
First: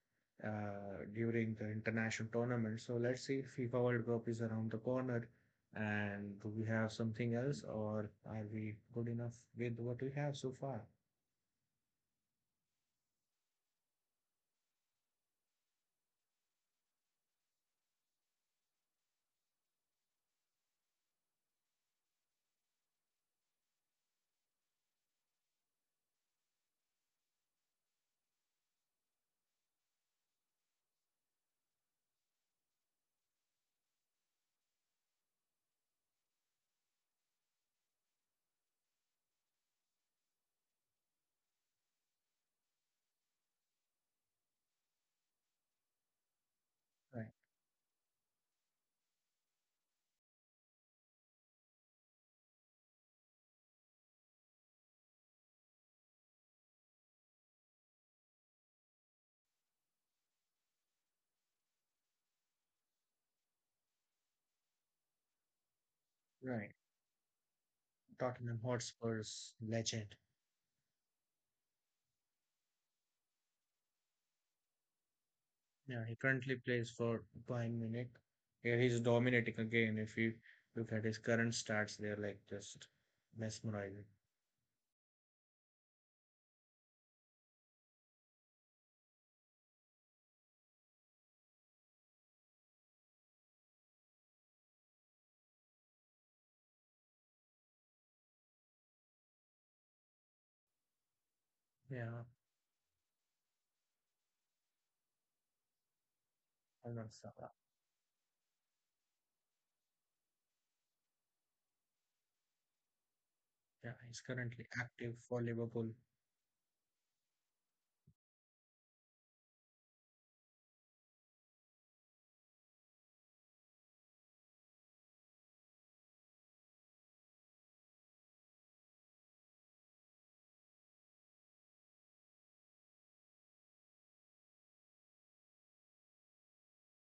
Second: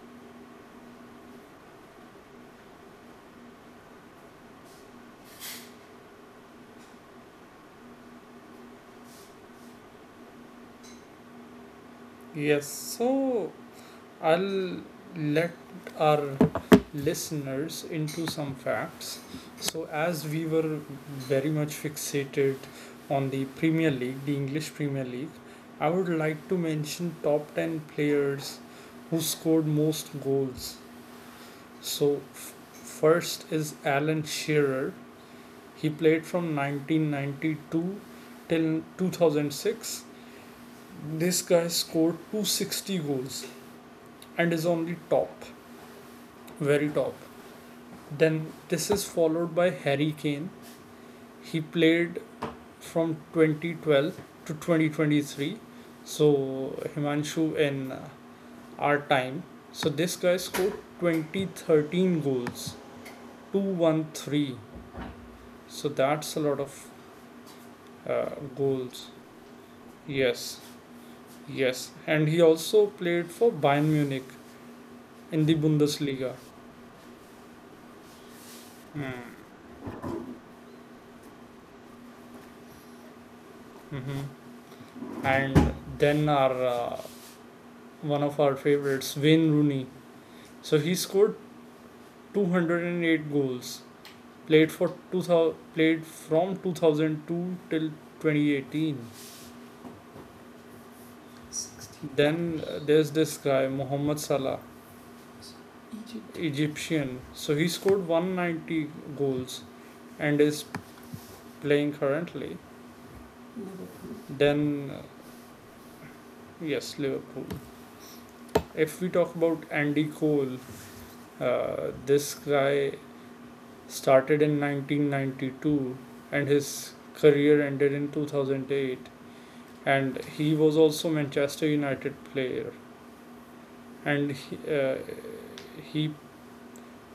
during the international tournament. So let's see, FIFA World Cup is around the corner. And do we have something else, or are we good enough with what we have so far?
Yes. So. I'll let our listeners into some facts. So, as we were very much fixated on the Premier League, the English Premier League, I would like to mention top 10 players who scored most goals. So, first is Alan Shearer. He played from 1992 till 2006. This guy scored 260 goals and is on the top, very top.
Right,
Then this is followed by Harry Kane. He played from 2012 to 2023. So Himanshu in our time. So this guy scored 2013 goals, 213. So that's a lot
right.
of uh,
Tottenham
goals.
Hotspur's legend.
Yes, yes. And he also played for Bayern Munich in the
Yeah, he
Bundesliga.
currently plays for Bayern Munich. Yeah, he's
Hmm.
dominating again. If you look at his current stats, they're like just mesmerizing.
Mm-hmm. And then our one of our favorites, Wayne Rooney. So he scored 208 goals, played for 2000 played from 2002 till 2018.
Yeah,
Then there's this guy Mohamed Salah,
Alvaro
Egyptian,
Sala.
so he scored 190 goals and is playing currently.
Yeah, he's currently
Then uh,
active for Liverpool.
yes, Liverpool. If we talk about Andy Cole, this guy started in 1992 and his career ended in 2008, and he was also Manchester United player, and he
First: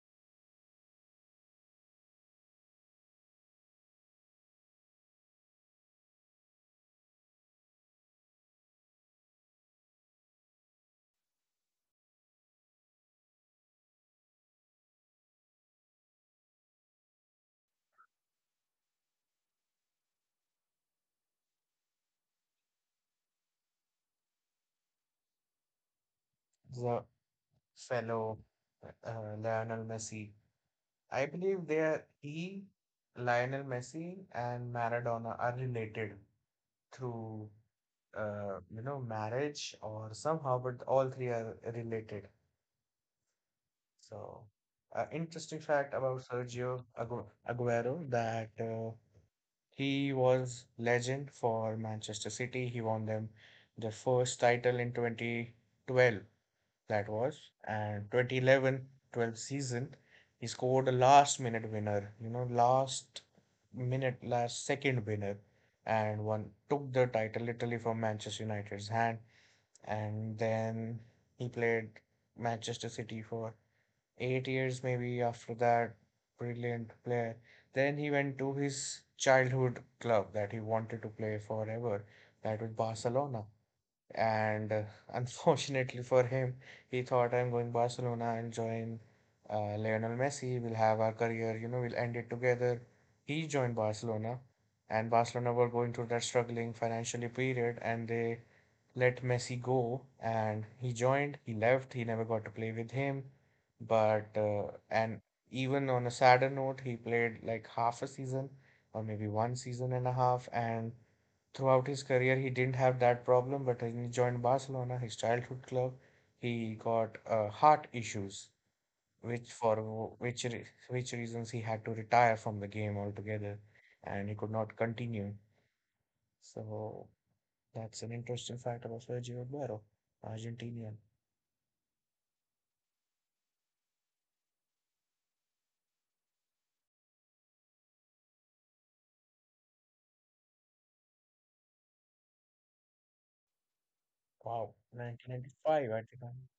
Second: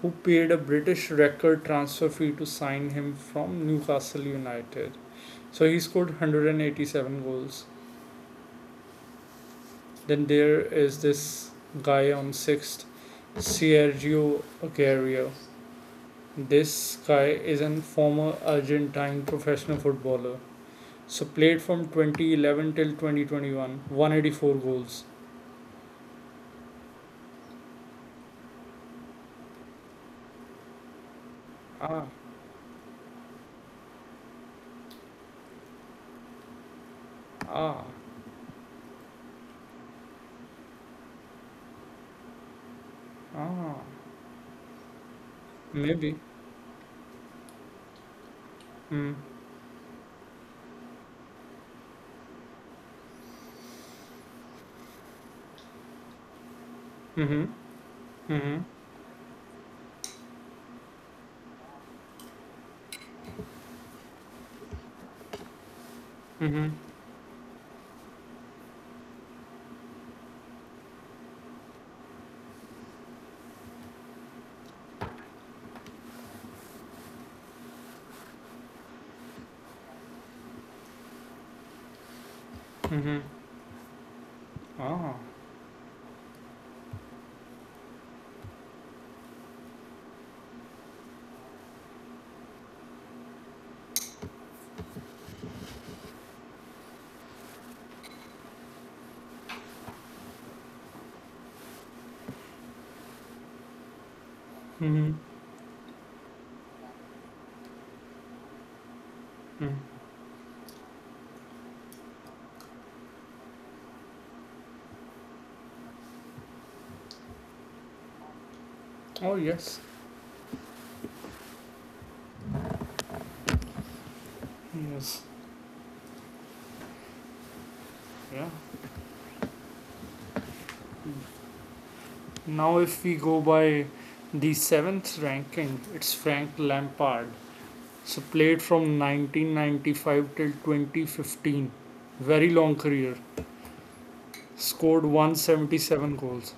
who paid a British record transfer fee to sign him from Newcastle United. So he scored 187 goals. Then there is this guy on sixth, Sergio Aguero. This guy is a former Argentine professional footballer. So played from 2011 till 2021, 184 goals.
The fellow, Lionel Messi. I believe
Ah,
Lionel Messi and Maradona are related through
ah,
marriage or somehow, but all three are related.
ah.
So, interesting fact
Maybe.
about Sergio Aguero, that
Mm.
he was legend for Manchester City. He won them their first title in 2012, that
Mm-hmm.
was, and 2011-12 season. He scored a last minute winner, you know, last minute, last second winner, and one took the title literally from Manchester United's hand. And then he played Manchester City for 8 years maybe after that, brilliant player. Then he went to his childhood club that he wanted to play forever, that was
Mm-hmm.
Barcelona. And
Ah.
[laughs] unfortunately for him, he thought, I'm going Barcelona and join Lionel Messi, we'll have our career, we'll end it together. He joined Barcelona, and Barcelona were going through that struggling financially period, and they let Messi go. And he joined, he left, he never got to play with him. But
Mm-hmm.
and even on a sadder note, he played like half a season or maybe one
Mm.
season and a half. And throughout his career, he didn't have that problem. But when he joined Barcelona, his childhood club, he got heart issues,
Oh
which for
yes.
wh- which re which reasons he had to retire from the game altogether, and he could not
Yes.
continue. So that's an
Yeah.
interesting fact about Sergio Aguero, Argentinian.
Now if we go by the seventh ranking, it's Frank Lampard. So played from 1995 till 2015. Very long career.
Wow,
Scored
1995 at
177
the time.
goals.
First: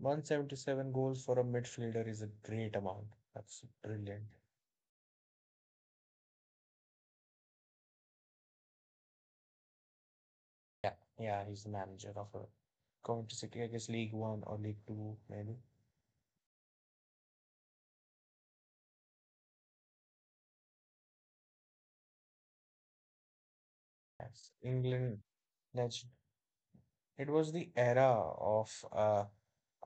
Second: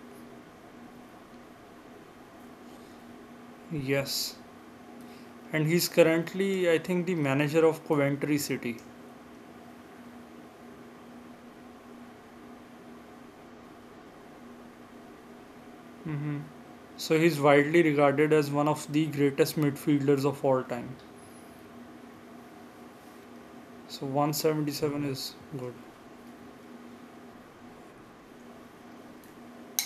177 goals for a midfielder is a great amount. That's brilliant.
Yes. And he's currently, I think, the manager of Coventry City.
Yeah, yeah, he's the manager of a Coventry City, I guess League One or League Two, maybe.
Mm-hmm. So he's widely regarded as one of the greatest midfielders of all time. So
Yes,
177
England
is good.
legend. It was the era of,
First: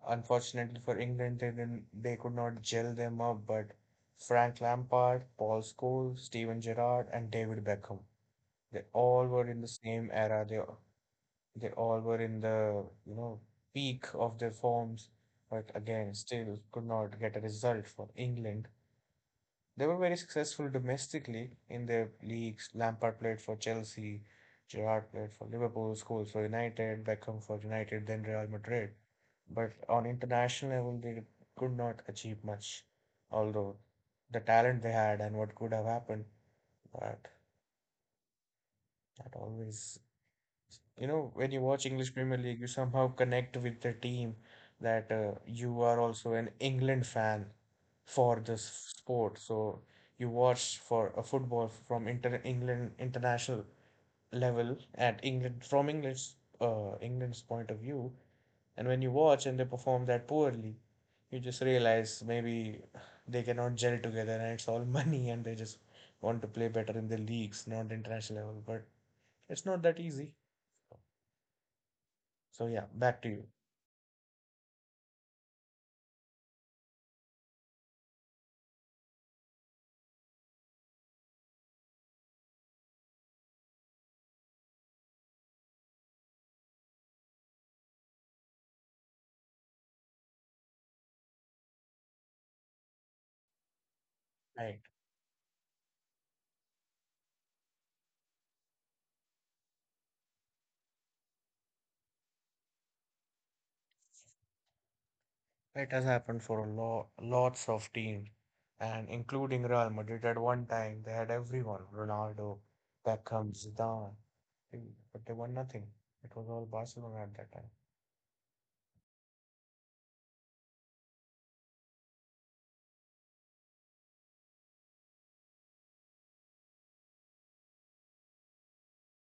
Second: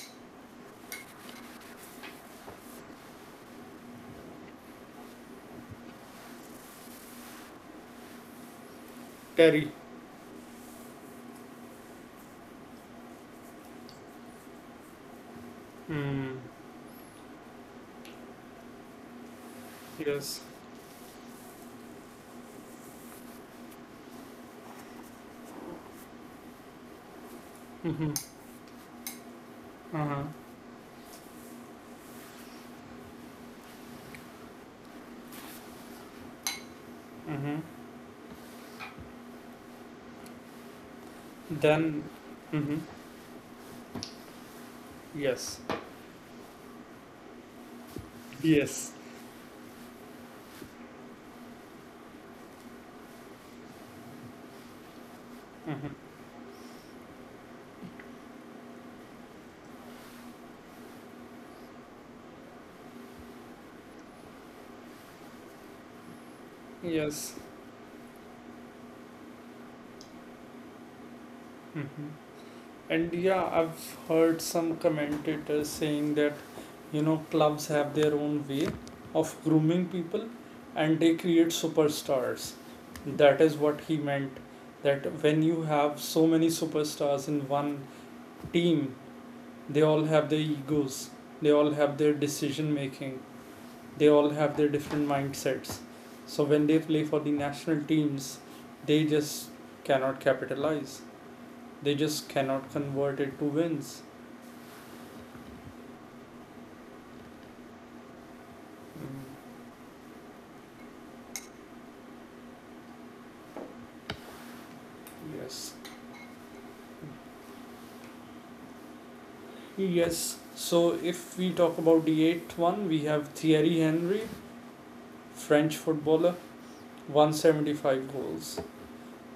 unfortunately for England, they didn't, they could not gel them up, but Frank Lampard, Paul Scholes, Steven Gerrard, and David Beckham. They all were in the
Terry.
same era. They all were in the peak of their forms, but again,
Mm,
still could not get a result for England. They were very
yes.
successful domestically in their leagues. Lampard played for Chelsea, Gerrard played for Liverpool, Scholes for United, Beckham for United, then
Mm-hmm.
Real Madrid. But on
Uh-huh.
international level, they could not achieve much, although the talent they had and what could have happened, but
Mm-hmm.
that always, when you watch
Then.
English Premier League you
Mm-hmm.
somehow connect with the team, that
Yes.
you are also an England fan for this
Yes.
sport. So you watch for a football from inter England international level, at England, from
Mm-hmm.
England's point of view. And when you watch and they perform that poorly, you just realize maybe they cannot gel together, and it's all [laughs] money, and they just want to play better in the
Yes.
leagues, not the international level, but it's not that easy.
Mm-hmm.
So yeah,
And
back to you.
yeah, I've heard some commentators saying that, you know, clubs have their own way of grooming people and they create superstars. That is what he meant. That when you have so many superstars in one team, they all have their egos, they all have their decision making, they all have their
Right.
different mindsets. So when they play for the national teams, they just cannot capitalize. They just cannot convert it to wins.
It has happened for lots of teams, and
Mm.
including Real Madrid at one time, they had everyone, Ronaldo, Beckham, Zidane, but they won
Yes.
nothing. It was all Barcelona at that time.
Yes. So if we talk about the eighth one, we have Thierry Henry, French footballer, 175 goals.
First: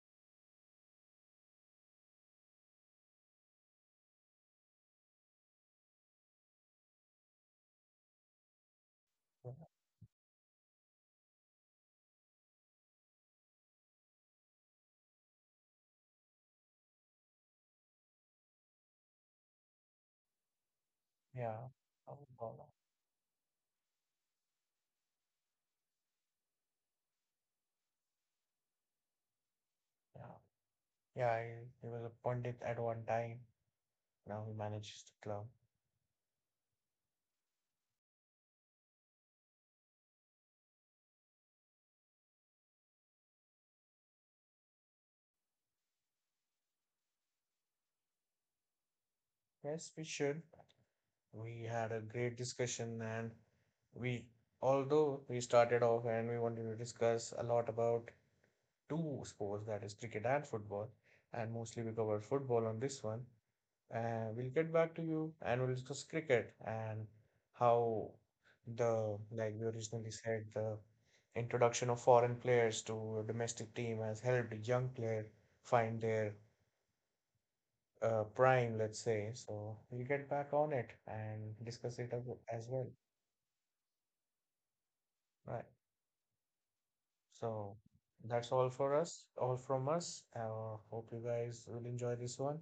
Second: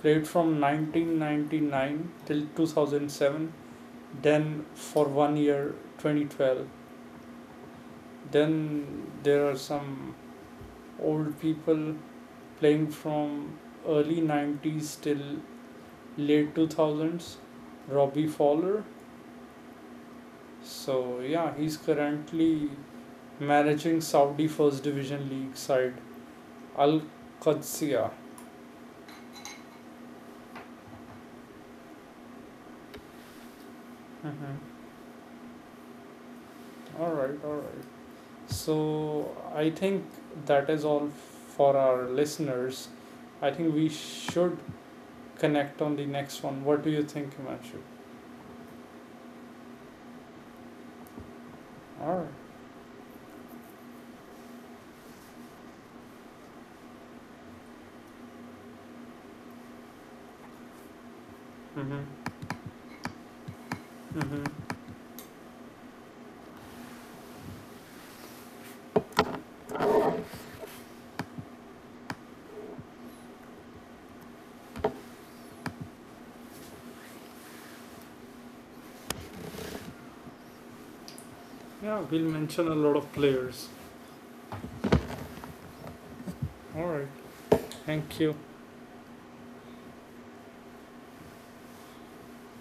Played from 1999 till 2007, then for one year 2012. Then there
Yeah.
are some old people playing from early 90s till late 2000s, Robbie Fowler. So, yeah,
Yeah.
he's
Oh, wow.
currently managing Saudi First Division League side Al Qadsiya.
Yeah. Yeah, he was a pundit at one time. Now he
Mm-hmm.
manages the club.
All right, all right. So, I think that is all for our listeners. I think we should connect on the next one. What do you think, Himanshu?
Yes, we should. We had a
All right.
great discussion, and we, although we started off and we wanted to discuss a lot about two sports, that is cricket and football, and mostly we
Mm-hmm.
cover football on this one, and we'll
Mm-hmm.
get back to you, and we'll discuss cricket. And how, the like we originally said, the introduction of foreign players to a domestic team has helped a young player find their prime, let's say. So we'll get back on it and discuss
Yeah,
it
we'll
as
mention a
well.
lot of players.
Right.
All right.
So
Thank you.
that's all for us, all from us. Hope you guys will enjoy this one,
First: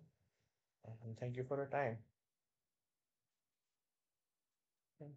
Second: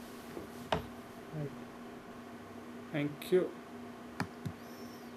and thank you for your time.
Thank you.
Okay.